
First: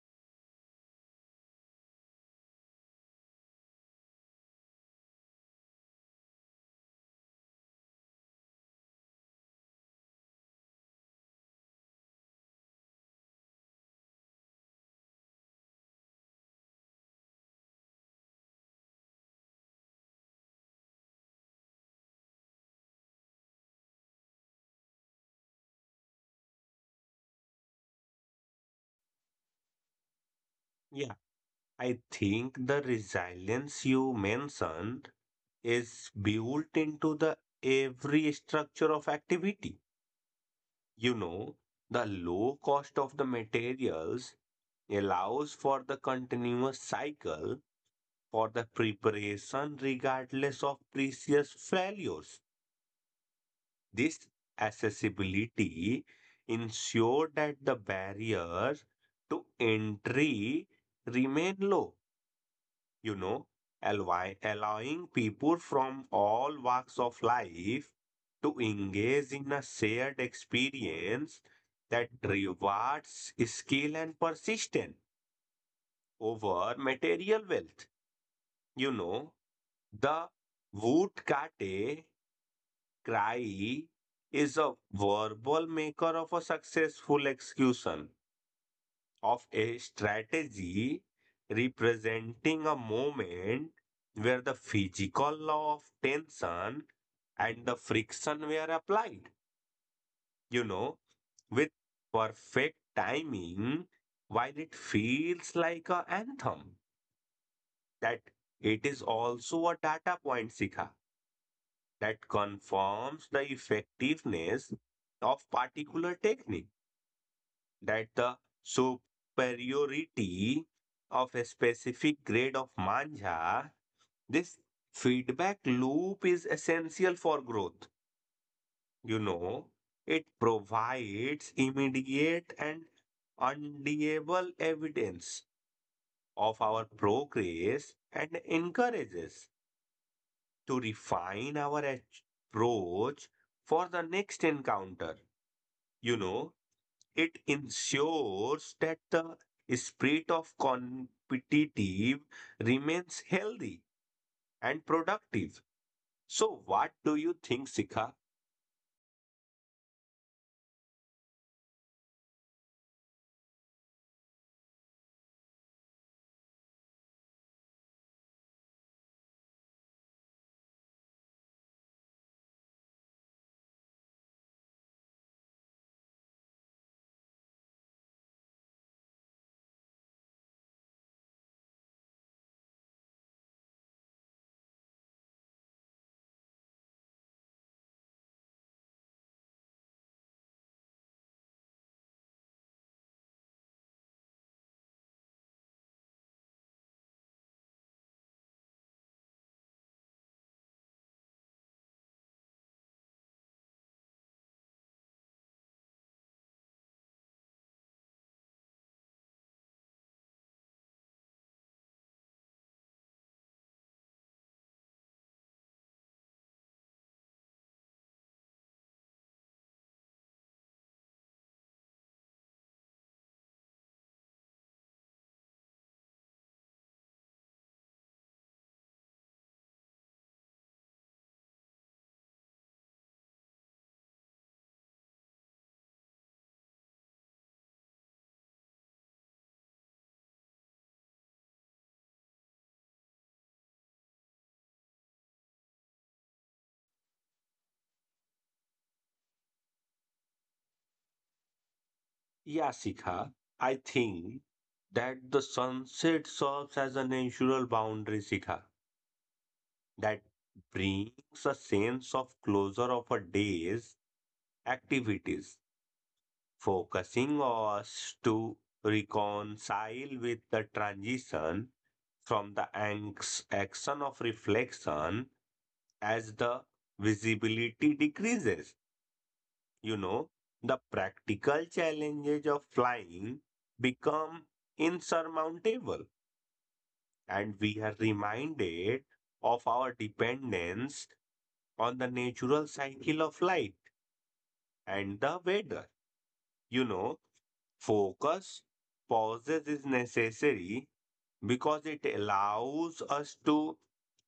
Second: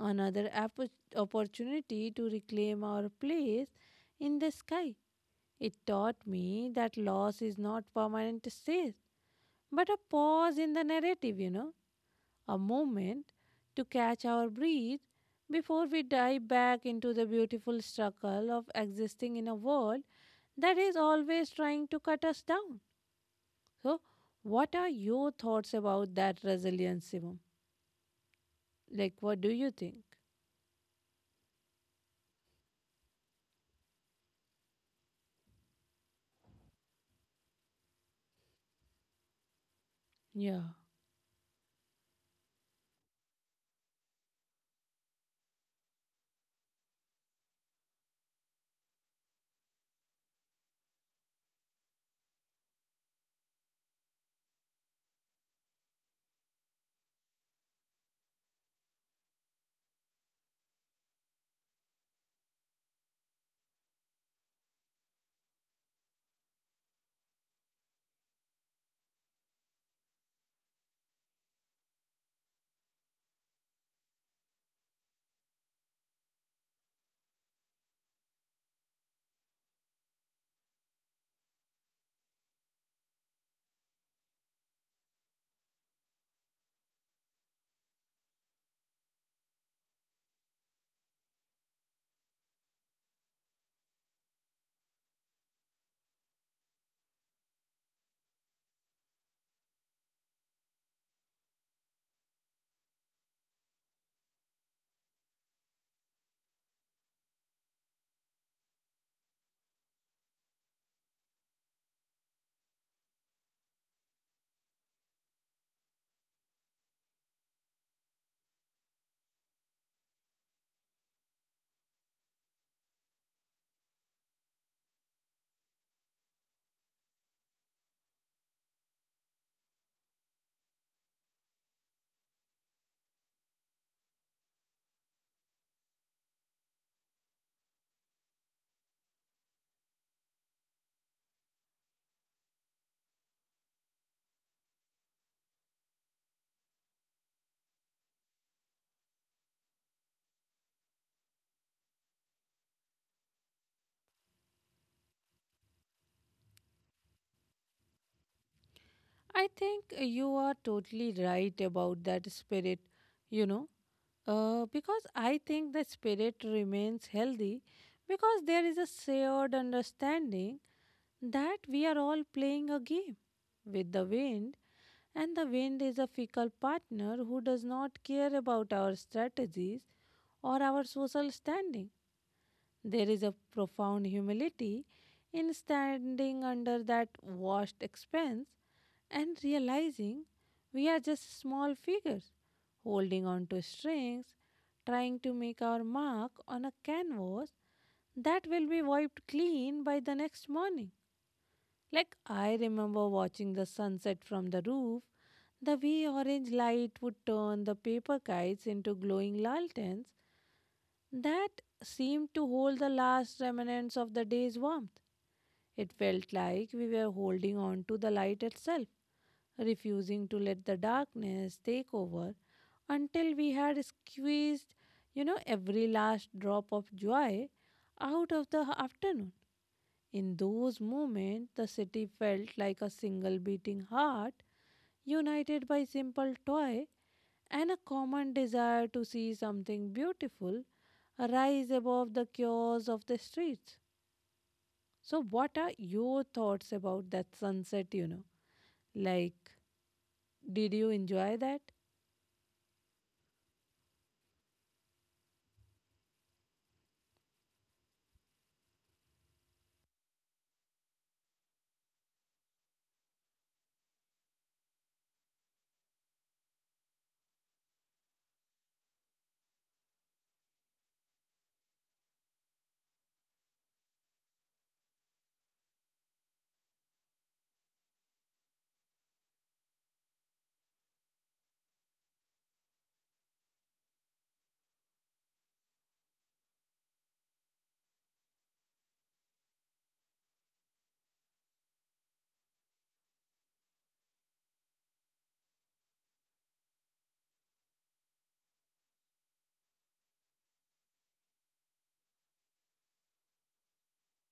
another appo- opportunity to reclaim our place in the sky. It taught me that loss is not permanent state, but a pause in the narrative, you know, a moment to catch our breath before we dive back into the beautiful struggle of existing in a world that is always trying to cut us down. So, what are your thoughts about that resilience, Shivam? Like, what do you think?
Yeah. I think the resilience you mentioned is built into the every structure of activity.
Yeah.
You know, the low cost of the materials allows for the continuous cycle for the preparation regardless of previous failures. This accessibility ensure that the barriers to entry remain low, you know, alloy- allowing people from all walks of life to engage in a shared experience that rewards skill and persistence over material wealth. You know, the woodcarte cry is a verbal maker of a successful execution of a strategy representing a moment where the physical law of tension and the friction were applied, you know, with perfect timing, while it feels like an anthem, that it is also a data point, Sikha, that confirms the effectiveness of particular technique that the superiority of a specific grade of manja. This feedback loop is essential for growth. You know, it provides immediate and undeniable evidence of our progress and encourages to refine our approach for the next encounter. You know, It ensures that the spirit of competitive remains healthy and productive. So, what do you think, Sikha?
I think you are totally right about that spirit, you know, uh, because I think the spirit remains healthy because there is a shared understanding that we are all playing a game with the wind, and the wind is a fickle partner who does not care about our strategies or our social standing. There is a profound humility in standing under that vast expanse and realizing we are just small figures holding on to strings, trying to make our mark on a canvas that will be wiped clean by the next morning. Like I remember watching the sunset from the roof, the way orange light would turn the paper kites into glowing lanterns that seemed to hold the last remnants of the day's warmth. It felt like we were holding on to the light itself, refusing to let the darkness take over until we had squeezed, you know, every last drop of joy out of the afternoon. In those moments, the city felt like a single beating heart united by simple toy and a common desire to see something beautiful rise above the chaos of the streets. So, what are your thoughts about that sunset? You know, like, did you enjoy that?
Yeah, Sikha, I think that the sunset serves as a natural boundary, Sikha, that brings a sense of closure of a day's activities, focusing us to reconcile with the transition from the anx- action of reflection as the visibility decreases. you know the practical challenges of flying become insurmountable and we are reminded of our dependence on the natural cycle of light and the weather. You know, Focus pauses is necessary because it allows us to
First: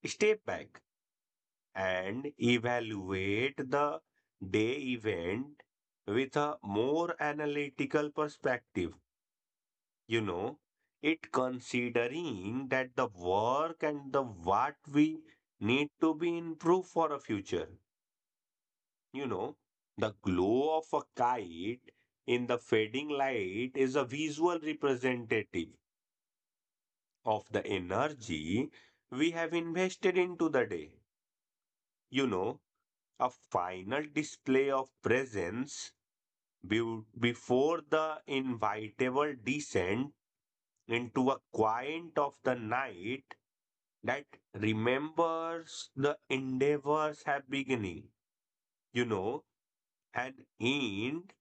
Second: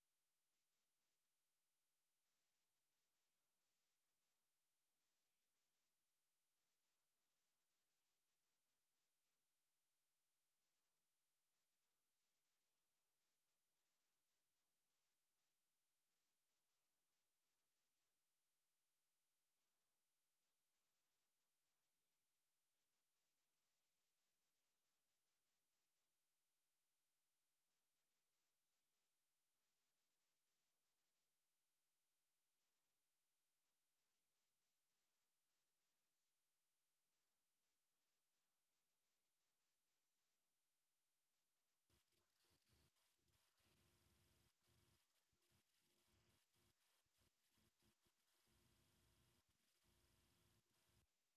step back and evaluate the day event with a more analytical perspective. You know, it considering that the work and the what we need to be improved for a future. You know, the glow of a kite in the fading light is a visual representative of the energy we have invested into the day. You know, a final display of presence Be- Before the inevitable descent into a quiet of the night that remembers the endeavors have beginning, you know, an end,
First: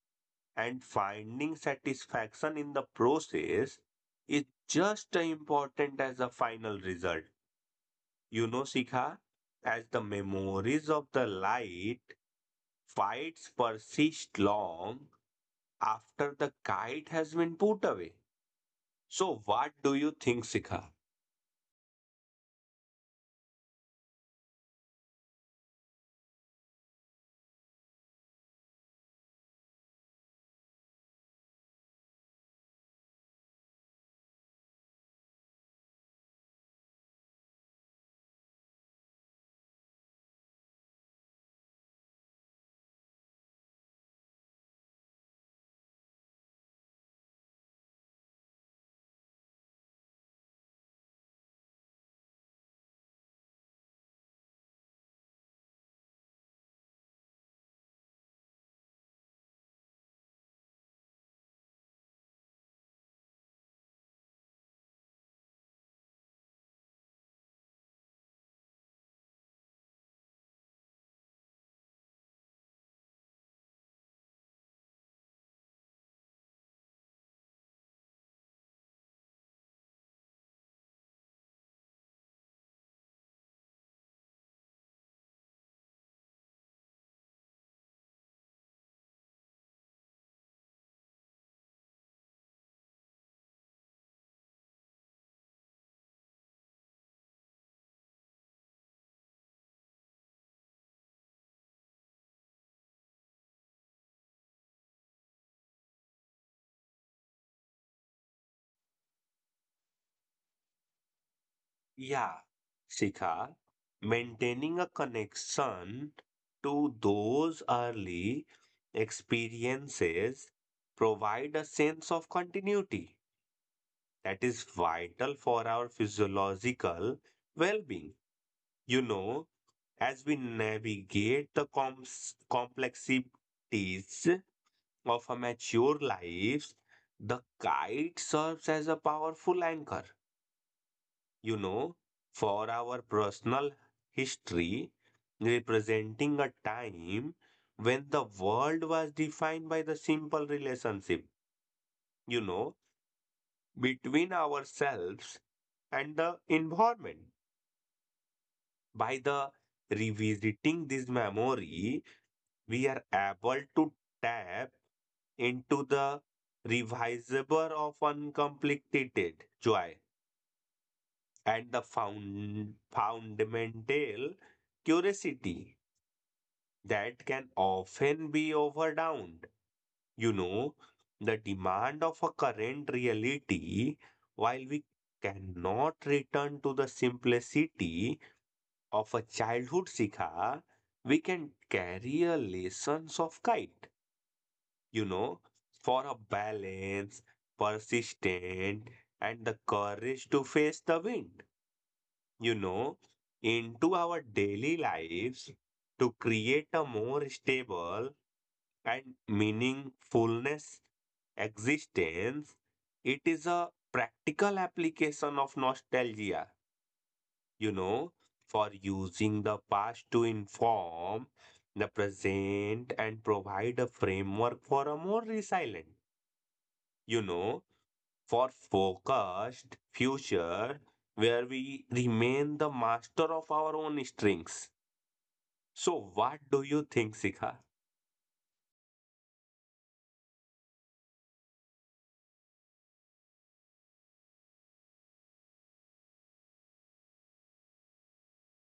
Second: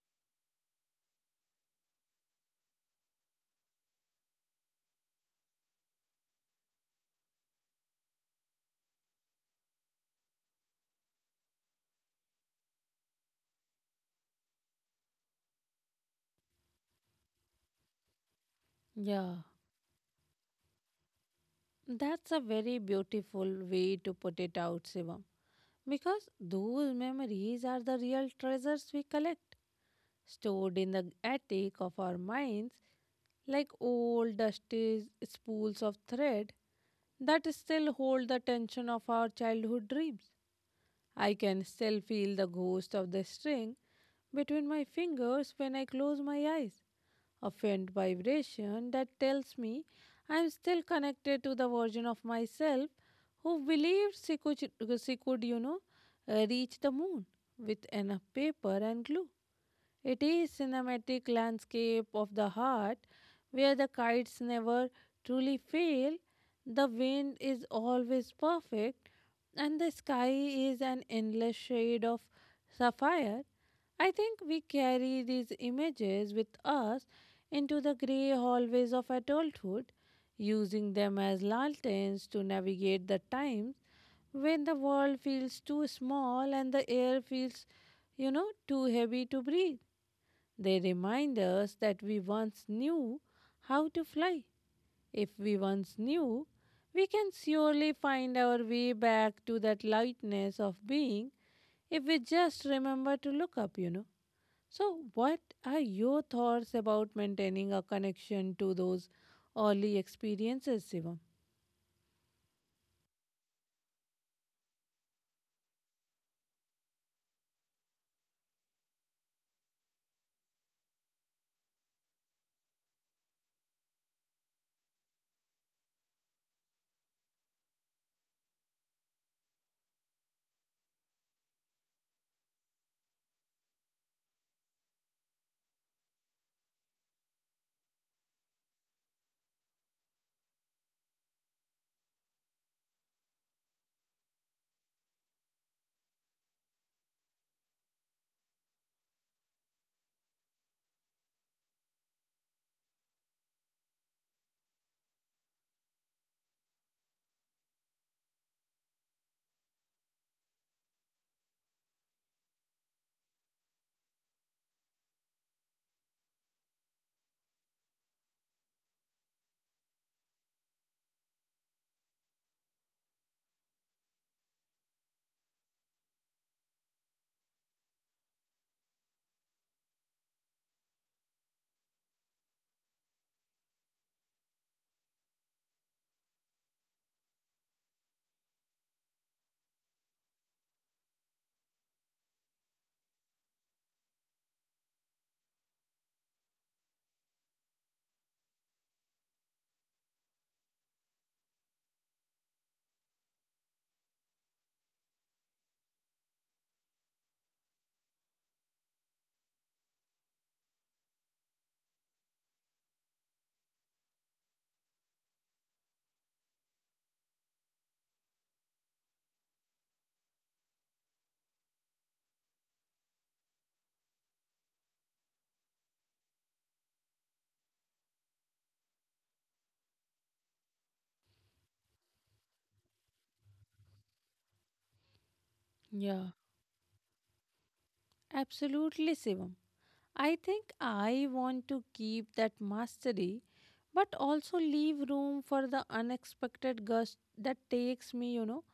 and finding satisfaction in the process is just as important as the final result. You know, Sikha, as the memories of the light fights persist long after the kite has been put away.
Yeah,
So, what do you think, Sikha?
that's a very beautiful way to put it out, Shivam. Because those memories are the real treasures we collect, stored in the attic of our minds like old dusty spools of thread that still hold the tension of our childhood dreams. I can still feel the ghost of the string between my fingers when I close my eyes, a faint vibration that tells me I am still connected to the version of myself who believed she could, she could you know, uh, reach the moon with enough paper and glue. It is cinematic landscape of the heart where the kites never truly fail, the wind is always perfect, and the sky is an endless shade of sapphire. I think we carry these images with us into the grey hallways of adulthood, using them as lanterns to navigate the times when the world feels too small and the air feels, you know, too heavy to breathe. They remind us that we once knew how to fly. If we once knew, we can surely find our way back to that lightness of being if we just remember to look up, you know. So, what are your thoughts about maintaining a connection to those early experiences, Shivam?
Yeah, Sikha, maintaining a connection to those early experiences provide a sense of continuity that is vital for our physiological well-being. You know, as we navigate the comps- complexities of a mature life, the kite serves as a powerful anchor You know, for our personal history, representing a time when the world was defined by the simple relationship, you know, between ourselves and the environment. By the revisiting this memory, we are able to tap into the revisaber of uncompleted joy and the found, fundamental curiosity that can often be overdowned. You know, the demand of a current reality, while we cannot return to the simplicity of a childhood Sikha, we can carry a lessons of kite, you know, for a balance, persistent, and the courage to face the wind, you know, into our daily lives to create a more stable and meaningfulness existence. It is a practical application of nostalgia you know for using the past to inform the present and provide a framework for a more resilient you know for focused future where we remain the master of our own strengths. So
Yeah.
what do you think, Sikha?
Absolutely, Sivam. I think I want to keep that mastery, but also leave room for the unexpected gust that takes me, you know,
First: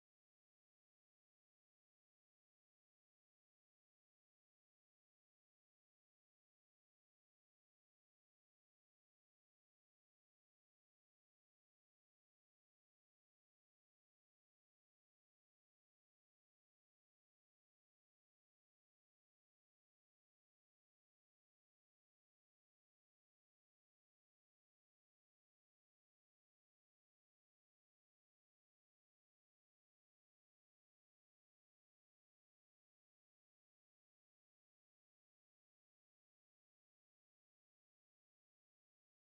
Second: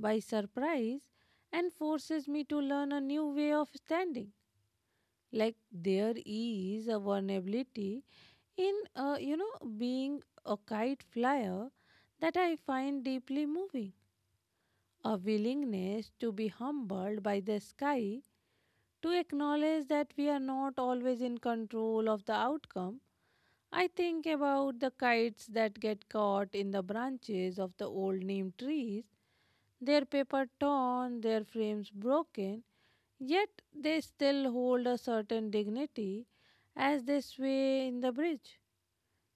by surprise and forces me to learn a new way of standing. Like there is a vulnerability in, uh, you know, being a kite flyer that I find deeply moving. A willingness to be humbled by the sky to acknowledge that we are not always in control of the outcome. I think about the kites that get caught in the branches of the old neem trees, their paper torn, their frames broken, yet they still hold a certain dignity as they sway in the bridge.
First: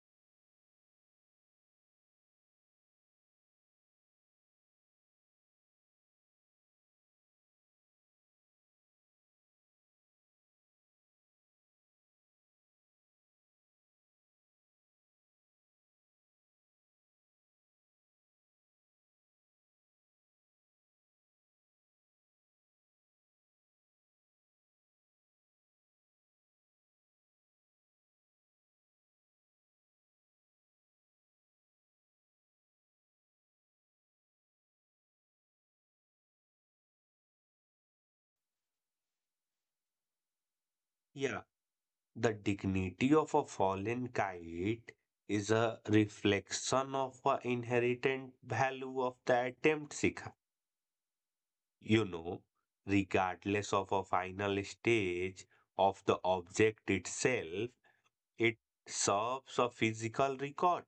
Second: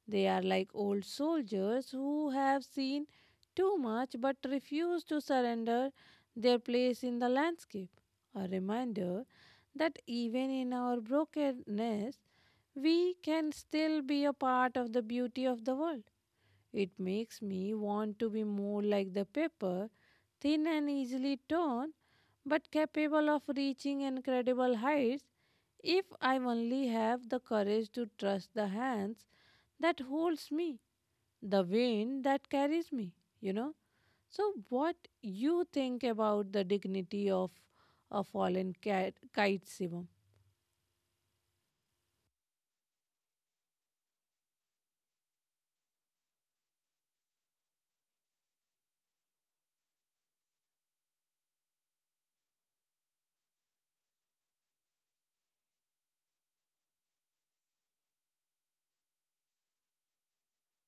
They are like old soldiers who have seen too much but refuse to surrender their place in the landscape. A reminder that even in our brokenness, we can still be a part of the beauty of the world. It makes me want to be more like the paper, thin and easily torn, but capable of reaching incredible heights if I only have the courage to trust the hands that holds me, the wind that carries me, you know. So, what you think about the dignity of a fallen cat, kite, Shivam?
Yeah. The dignity of a fallen kite is a reflection of a inherent value of the attempt, Sikha. You know, Regardless of a final stage of the object itself, it serves a physical record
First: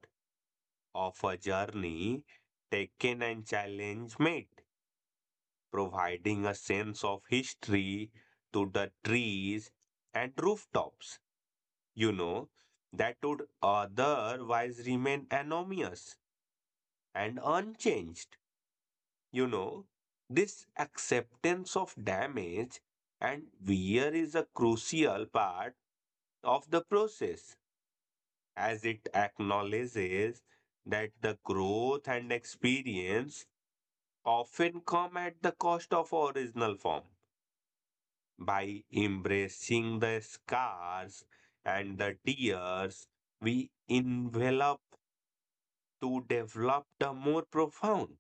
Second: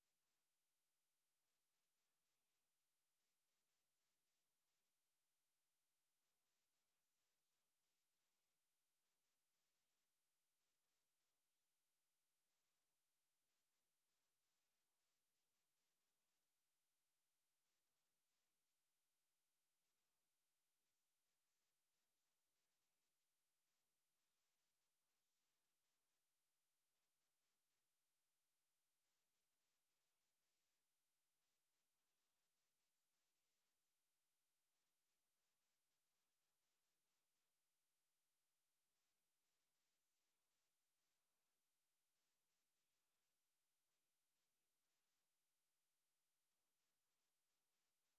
of a journey taken and challenge made, providing a sense of history to the trees and rooftops, you know, that would otherwise remain anonymous and unchanged. You know, this acceptance of damage and wear is a crucial part of the process as it acknowledges that the growth and experience often come at the cost of original form. By embracing the scars and the tears, we envelop to develop a more profound,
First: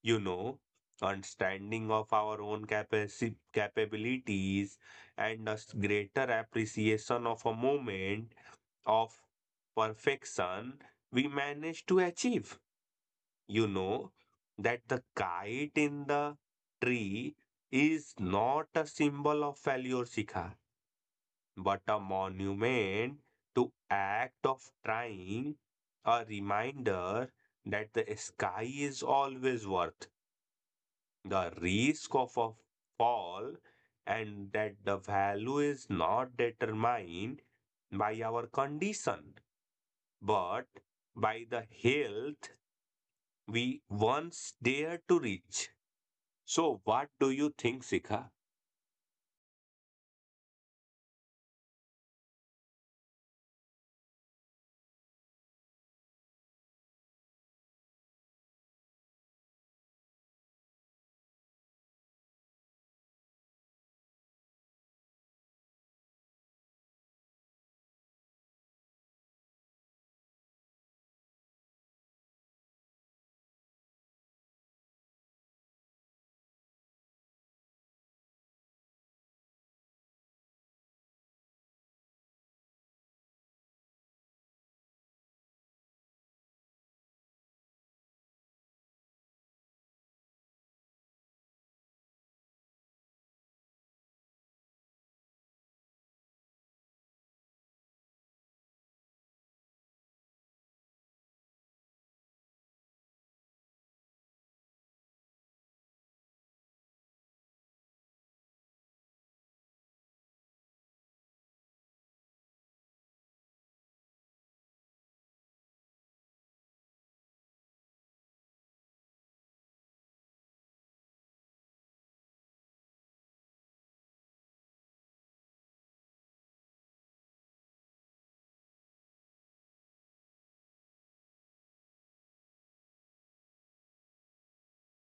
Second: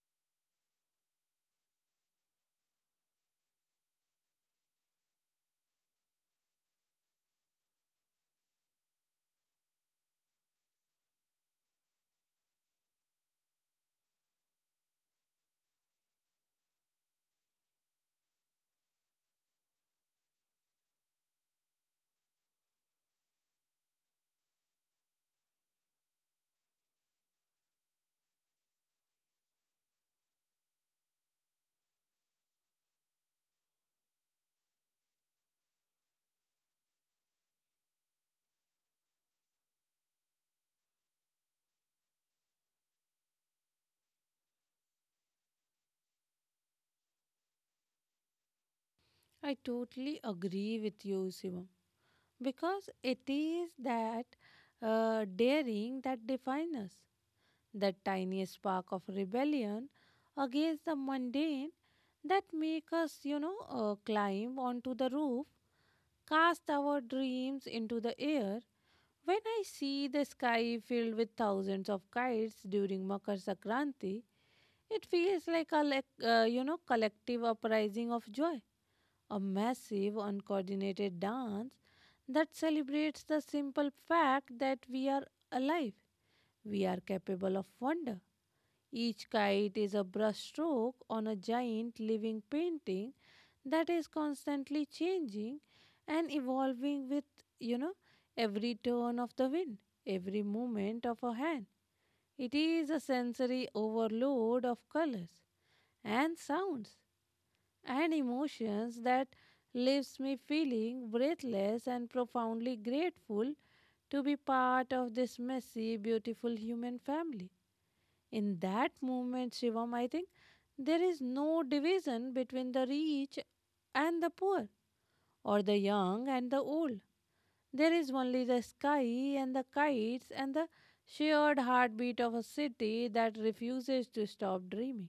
you know, understanding of our own capaci- capabilities and a s- greater appreciation of a moment of perfection we manage to achieve. You know, that the kite in the tree is not a symbol of failure, Shikha, but a monument to act of trying, a reminder that the sky is always worth the risk of a fall and that the value is not determined by our condition but by the health we once dared to reach. So, what do you think, Sikha?
I totally agree with you, Shivam, because it is that uh, daring that defines us, that tiny spark of rebellion against the mundane that make us, you know, uh, climb onto the roof, cast our dreams into the air. When I see the sky filled with thousands of kites during Makar Sankranti, it feels like a, lec- uh, you know, collective uprising of joy, a massive, uncoordinated dance that celebrates the simple fact that we are alive. We are capable of wonder. Each kite is a brushstroke on a giant living painting that is constantly changing and evolving with, you know, every turn of the wind, every movement of a hand. It is a sensory overload of colors and sounds and emotions that leaves me feeling breathless and profoundly grateful to be part of this messy, beautiful human family. In that moment, Shivam, I think there is no division between the rich and the poor, or the young and the old. There is only the sky and the kites and the shared heartbeat of a city that refuses to stop dreaming.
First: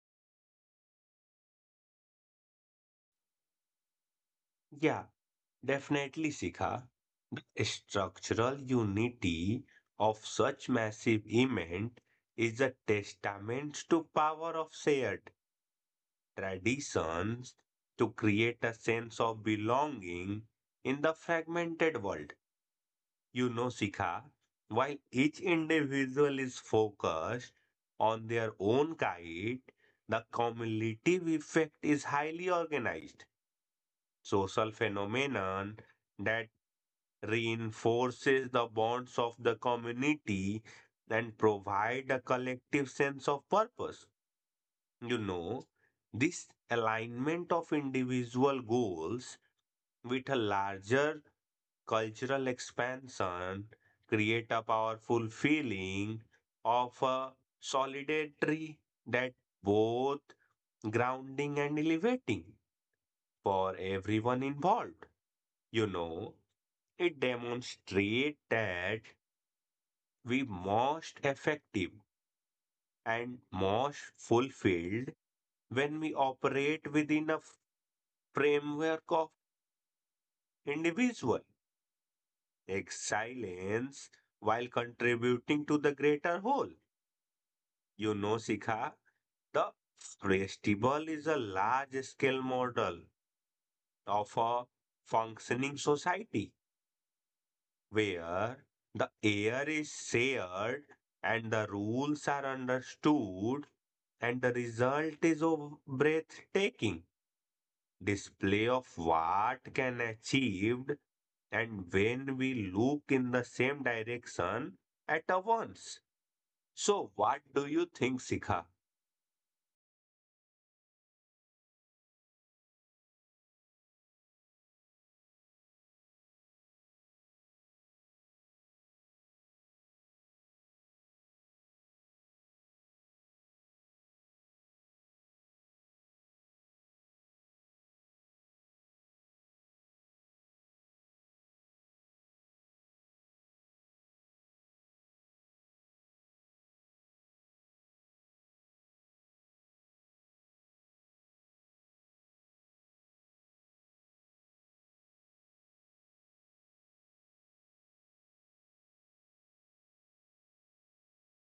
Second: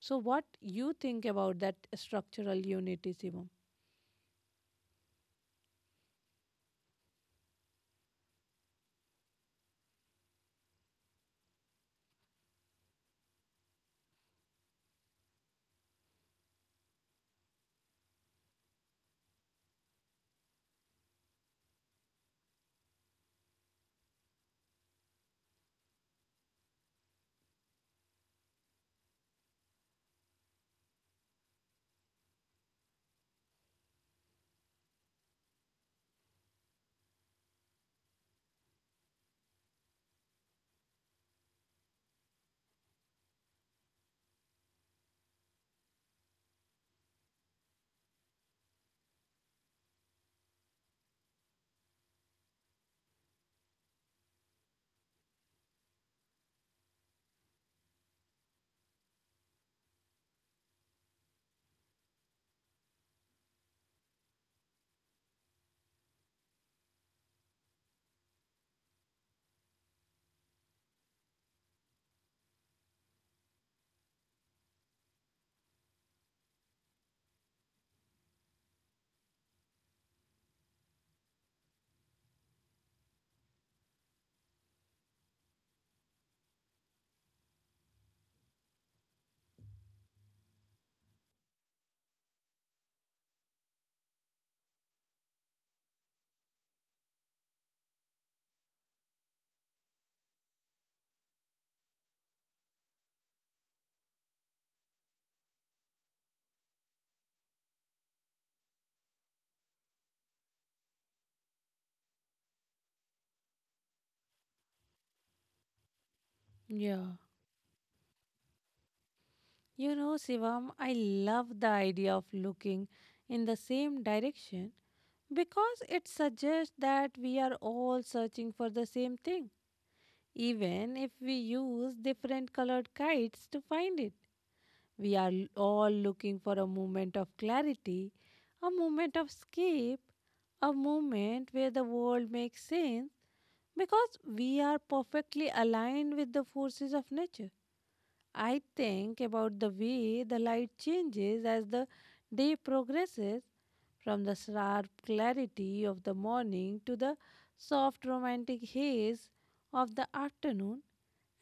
So, what you think about that structural unity, Shivam?
Yeah, definitely, Sikha. Structural unity of such massive event is a testament to power of shared traditions to create a sense of belonging in the fragmented world. You know, Sikha, while each individual is focused on their own kite, the cumulative effect is highly organized social phenomenon that reinforces the bonds of the community and provide a collective sense of purpose. You know, this alignment of individual goals with a larger cultural expansion create a powerful feeling of a solidarity that both grounding and elevating for everyone involved. You know, It demonstrates that we most effective and most fulfilled when we operate within a framework of individual excellence while contributing to the greater whole. You know, Sikha, the festival is a large scale model of a functioning society where the air is shared and the rules are understood, and the result is a breathtaking display of what can achieved and when we look in the same direction at a once.
Yeah.
So what do you think, Sikha?
You know, Shivam, I love the idea of looking in the same direction because it suggests that we are all searching for the same thing. Even if we use different colored kites to find it, we are l- all looking for a moment of clarity, a moment of escape, a moment where the world makes sense because we are perfectly aligned with the forces of nature. I think about the way the light changes as the day progresses from the sharp clarity of the morning to the soft romantic haze of the afternoon,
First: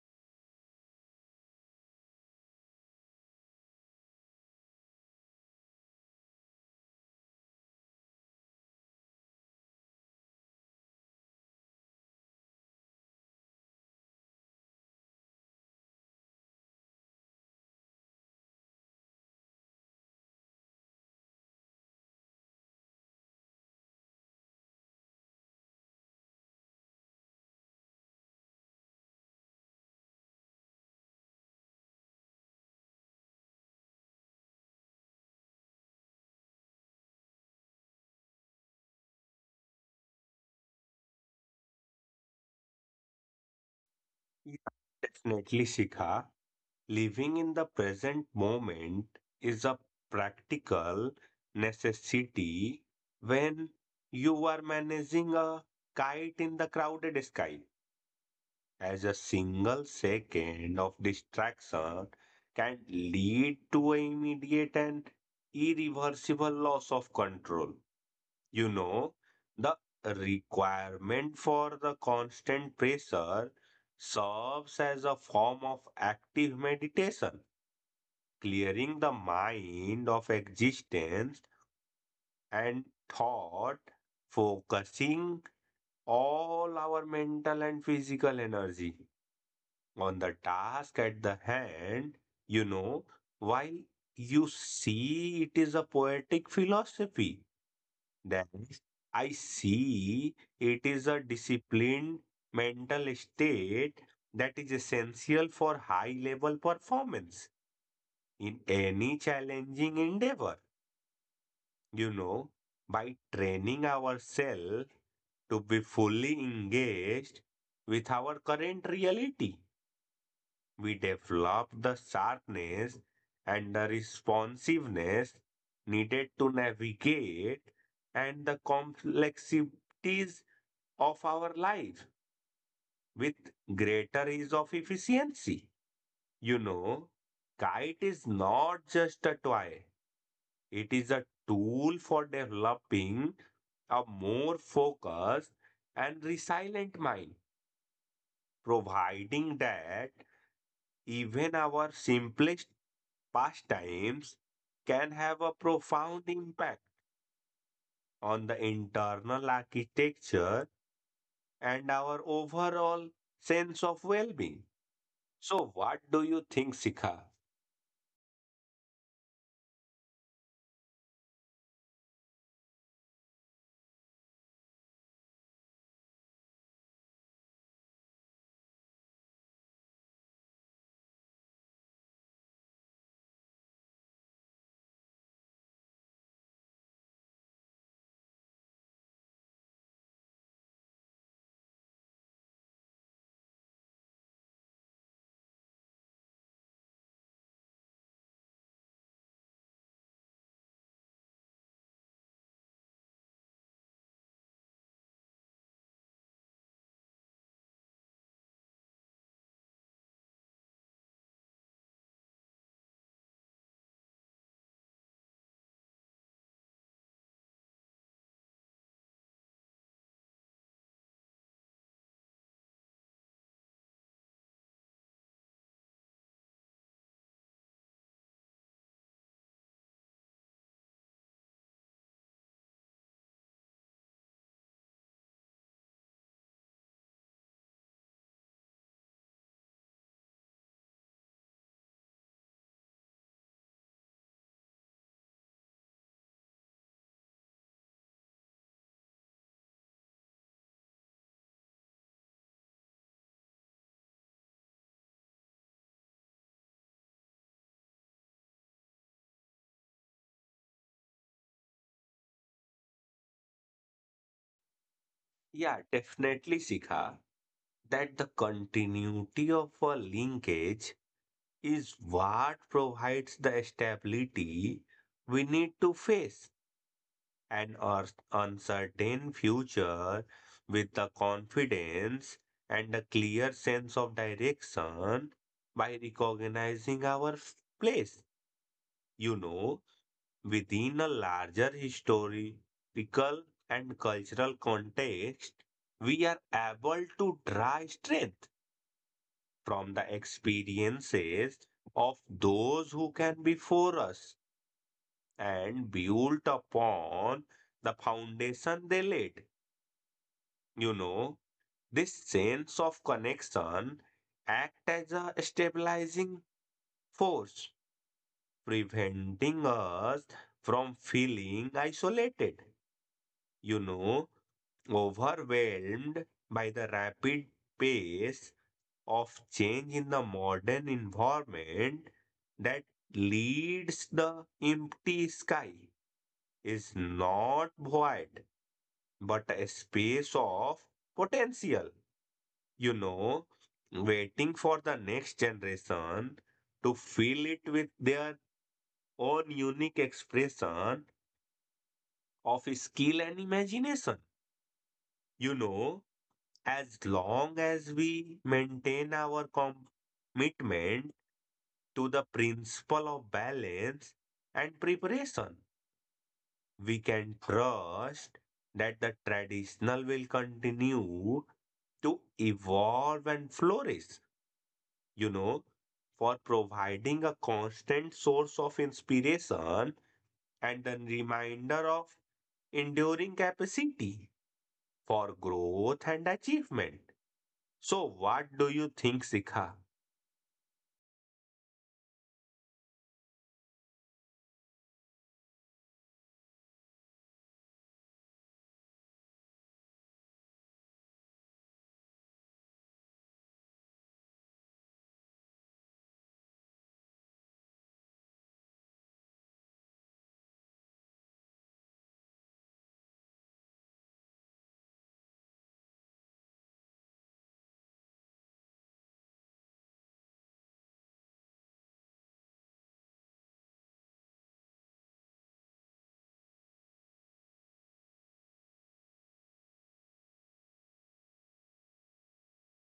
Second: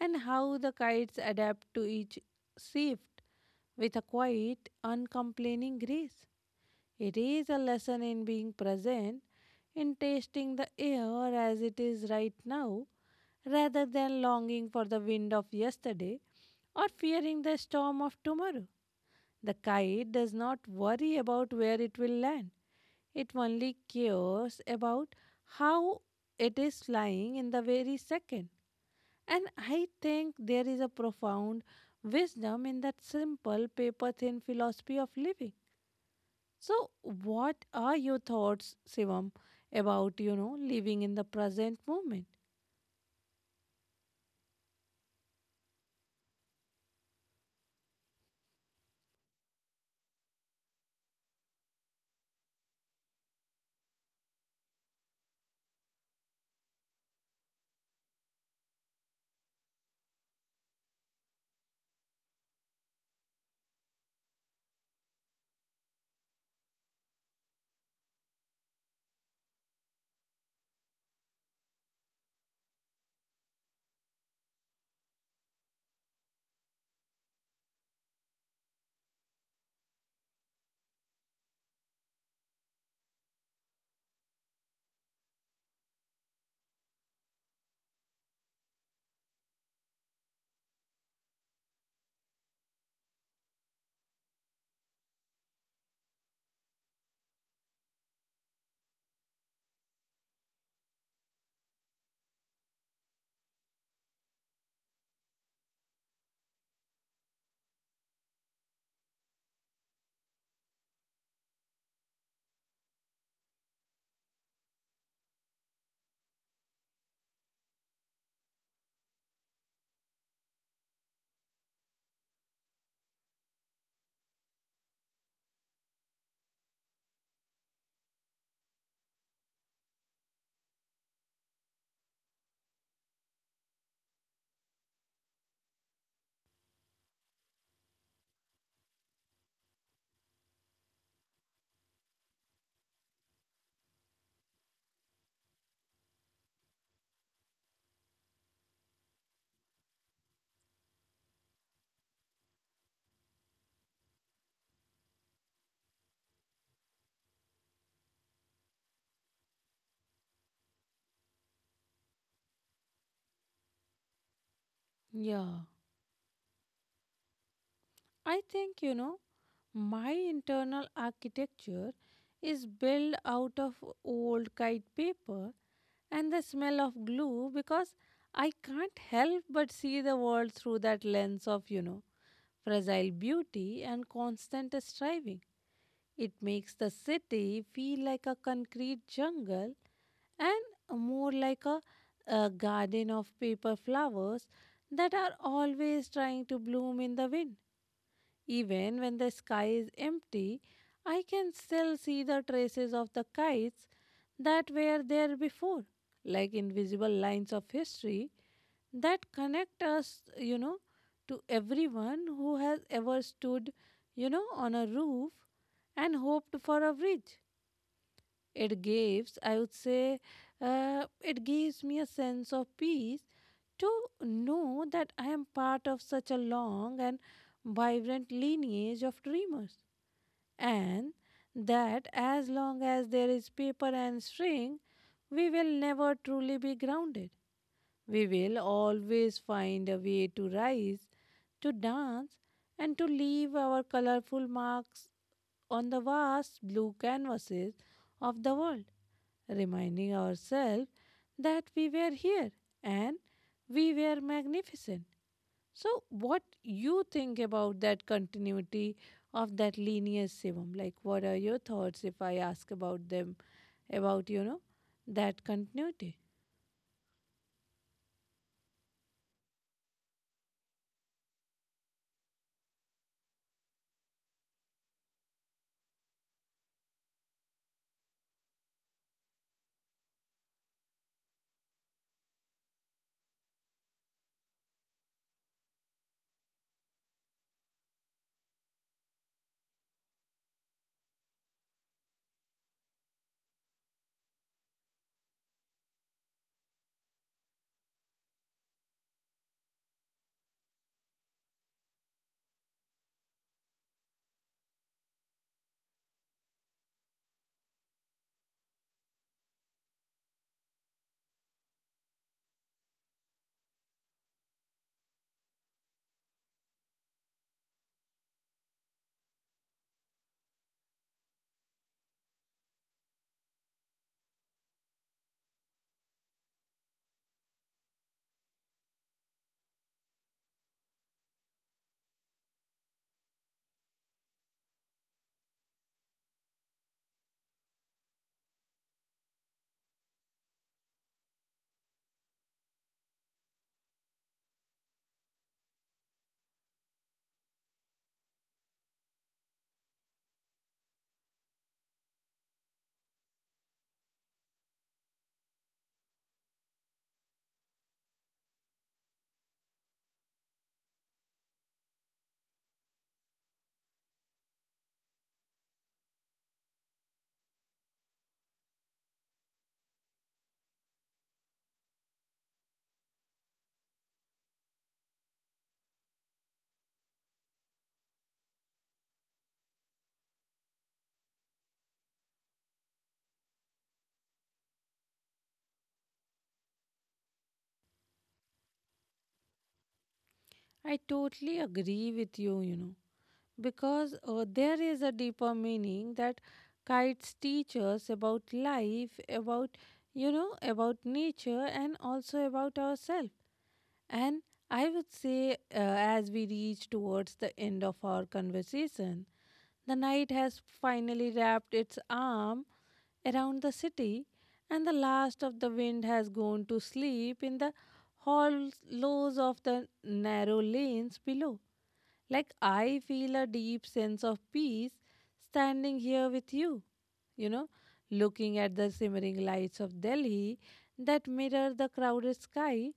and how the kites adapt to each shift with a quiet, uncomplaining grace. It is a lesson in being present, in tasting the air as it is right now, rather than longing for the wind of yesterday or fearing the storm of tomorrow. The kite does not worry about where it will land, it only cares about how it is flying in the very second. And I think there is a profound wisdom in that simple paper thin philosophy of living. So, what are your thoughts, Shivam, about, you know, living in the present moment?
Yeah, definitely, Sikha. Living in the present moment is a practical necessity when you are managing a kite in the crowded sky, as a single second of distraction can lead to an immediate and irreversible loss of control. You know, the requirement for the constant pressure serves as a form of active meditation clearing the mind of existence and thought, focusing all our mental and physical energy on the task at the hand, you know, while you see it is a poetic philosophy, then I see it is a disciplined mental state that is essential for high level performance in any challenging endeavor. You know, by training ourselves to be fully engaged with our current reality, we develop the sharpness and the responsiveness needed to navigate and the complexities of our life with greater ease of efficiency. You know, Kite is not just a toy. It is a tool for developing a more focused and resilient mind, providing that even our simplest pastimes can have a profound impact on the internal architecture and our overall sense of well being.
Yeah.
So, what do you think, Sikha?
I think, you know, my internal architecture is built out of old kite paper and the smell of glue because I can't help but see the world through that lens of, you know, fragile beauty and constant striving. It makes the city feel like a concrete jungle and more like a, a garden of paper flowers that are always trying to bloom in the wind. Even when the sky is empty, I can still see the traces of the kites that were there before, like invisible lines of history that connect us, you know, to everyone who has ever stood, you know, on a roof and hoped for a bridge. It gives, I would say, uh, it gives me a sense of peace to know that I am part of such a long and vibrant lineage of dreamers, and that as long as there is paper and string, we will never truly be grounded. We will always find a way to rise, to dance, and to leave our colorful marks on the vast blue canvases of the world, reminding ourselves that we were here and we were magnificent. So, what you think about that continuity of that linear Shivam? Like, what are your thoughts if I ask about them, about you know that
Yeah,
continuity?
definitely, Sikha, that the continuity of a linkage is what provides the stability we need to face an ur- uncertain future with the confidence and a clear sense of direction by recognizing our place. You know, Within a larger historical and cultural context, we are able to draw strength from the experiences of those who can before us and build upon the foundation they laid. You know, this sense of connection act as a stabilizing force, preventing us from feeling isolated, You know, overwhelmed by the rapid pace of change in the modern environment that leads. The empty sky is not void but a space of potential, you know waiting for the next generation to fill it with their own unique expression of skill and imagination. you know As long as we maintain our commitment to the principle of balance and preparation, we can trust that the traditional will continue to evolve and flourish, you know, for providing a constant source of inspiration and a reminder of enduring capacity for growth and achievement. So, what do you think, Sikha?
I totally agree with you, you know, because uh, there is a deeper meaning that kites teach us about life, about, you know, about nature, and also about ourselves. And I would say, uh, as we reach towards the end of our conversation, the night has finally wrapped its arm around the city, and the last of the wind has gone to sleep in the hollows of the narrow lanes below. Like, I feel a deep sense of peace standing here with you, you know, looking at the simmering lights of Delhi that mirror the crowded sky.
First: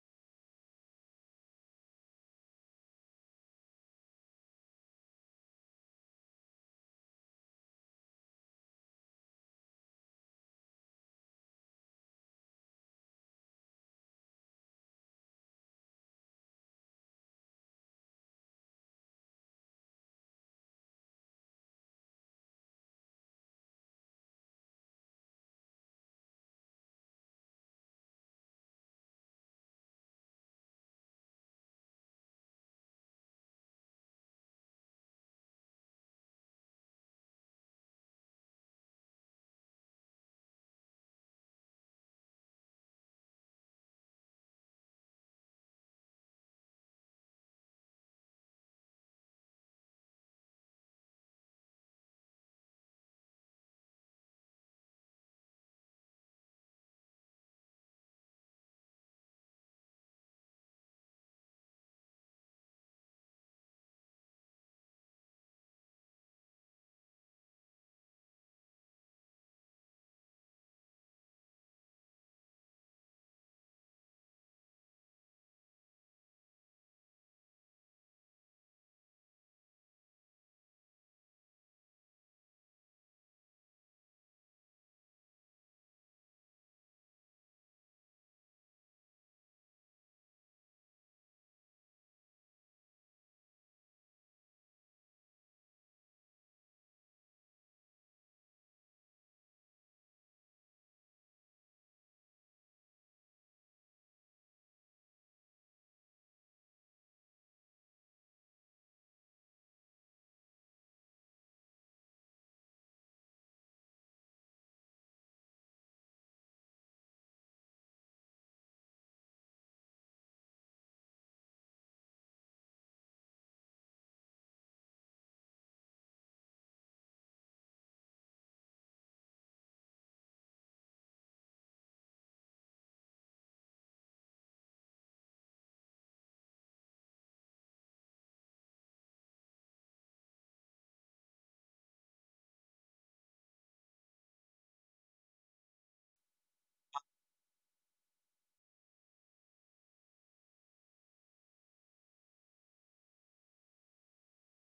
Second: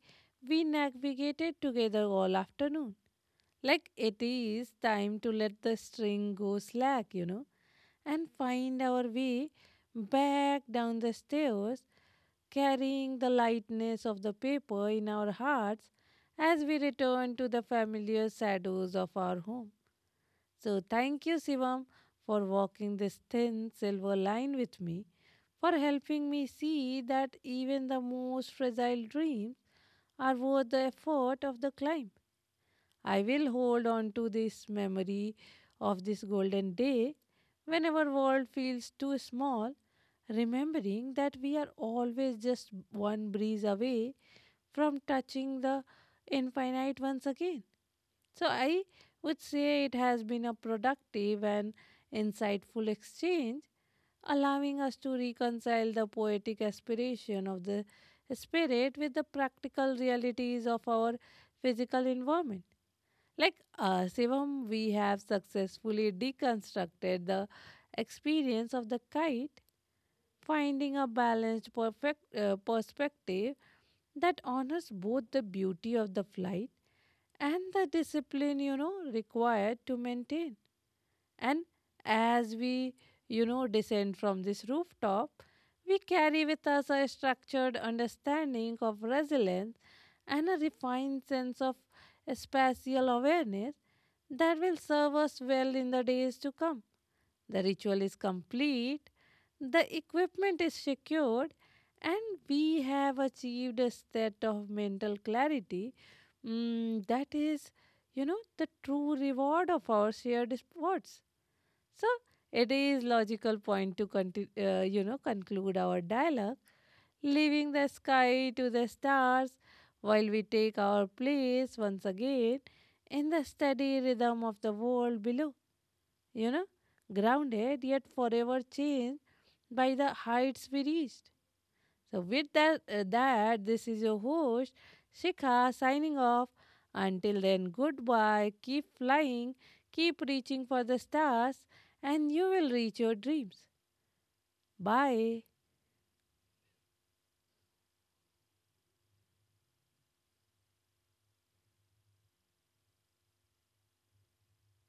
We navigated together all afternoon. Like, it is time to let the string go slack, you know, and find our way back down the stairs carrying the lightness of the paper in our hearts as we return to the familiar shadows of our home. So thank you, Shivam, for walking this thin silver line with me, for helping me see that even the most fragile dreams are worth the effort of the climb. I will hold on to this memory of this golden day whenever world feels too small, remembering that we are always just one breeze away from touching the infinite once again. So I would say it has been a productive and insightful exchange, allowing us to reconcile the poetic aspiration of the spirit with the practical realities of our physical environment. Like uh, Sivam, we have successfully deconstructed the experience of the kite, finding a balanced perfect, uh, perspective that honors both the beauty of the flight and the discipline you know required to maintain. And as we you know descend from this rooftop, we carry with us a structured understanding of resilience and a refined sense of spatial awareness that will serve us well in the days to come. The ritual is complete, the equipment is secured, and we have achieved a state of mental clarity. Mm, that is, you know, the true reward of our shared efforts. So it is logical point to conti- uh, you know conclude our dialogue, leaving the sky to the stars, while we take our place once again in the steady rhythm of the world below, you know, grounded yet forever changed by the heights we reached. So, with that, uh, that this is your host, Shikha, signing off. Until then, goodbye. Keep flying, keep reaching for the stars, and you will reach your dreams. Bye.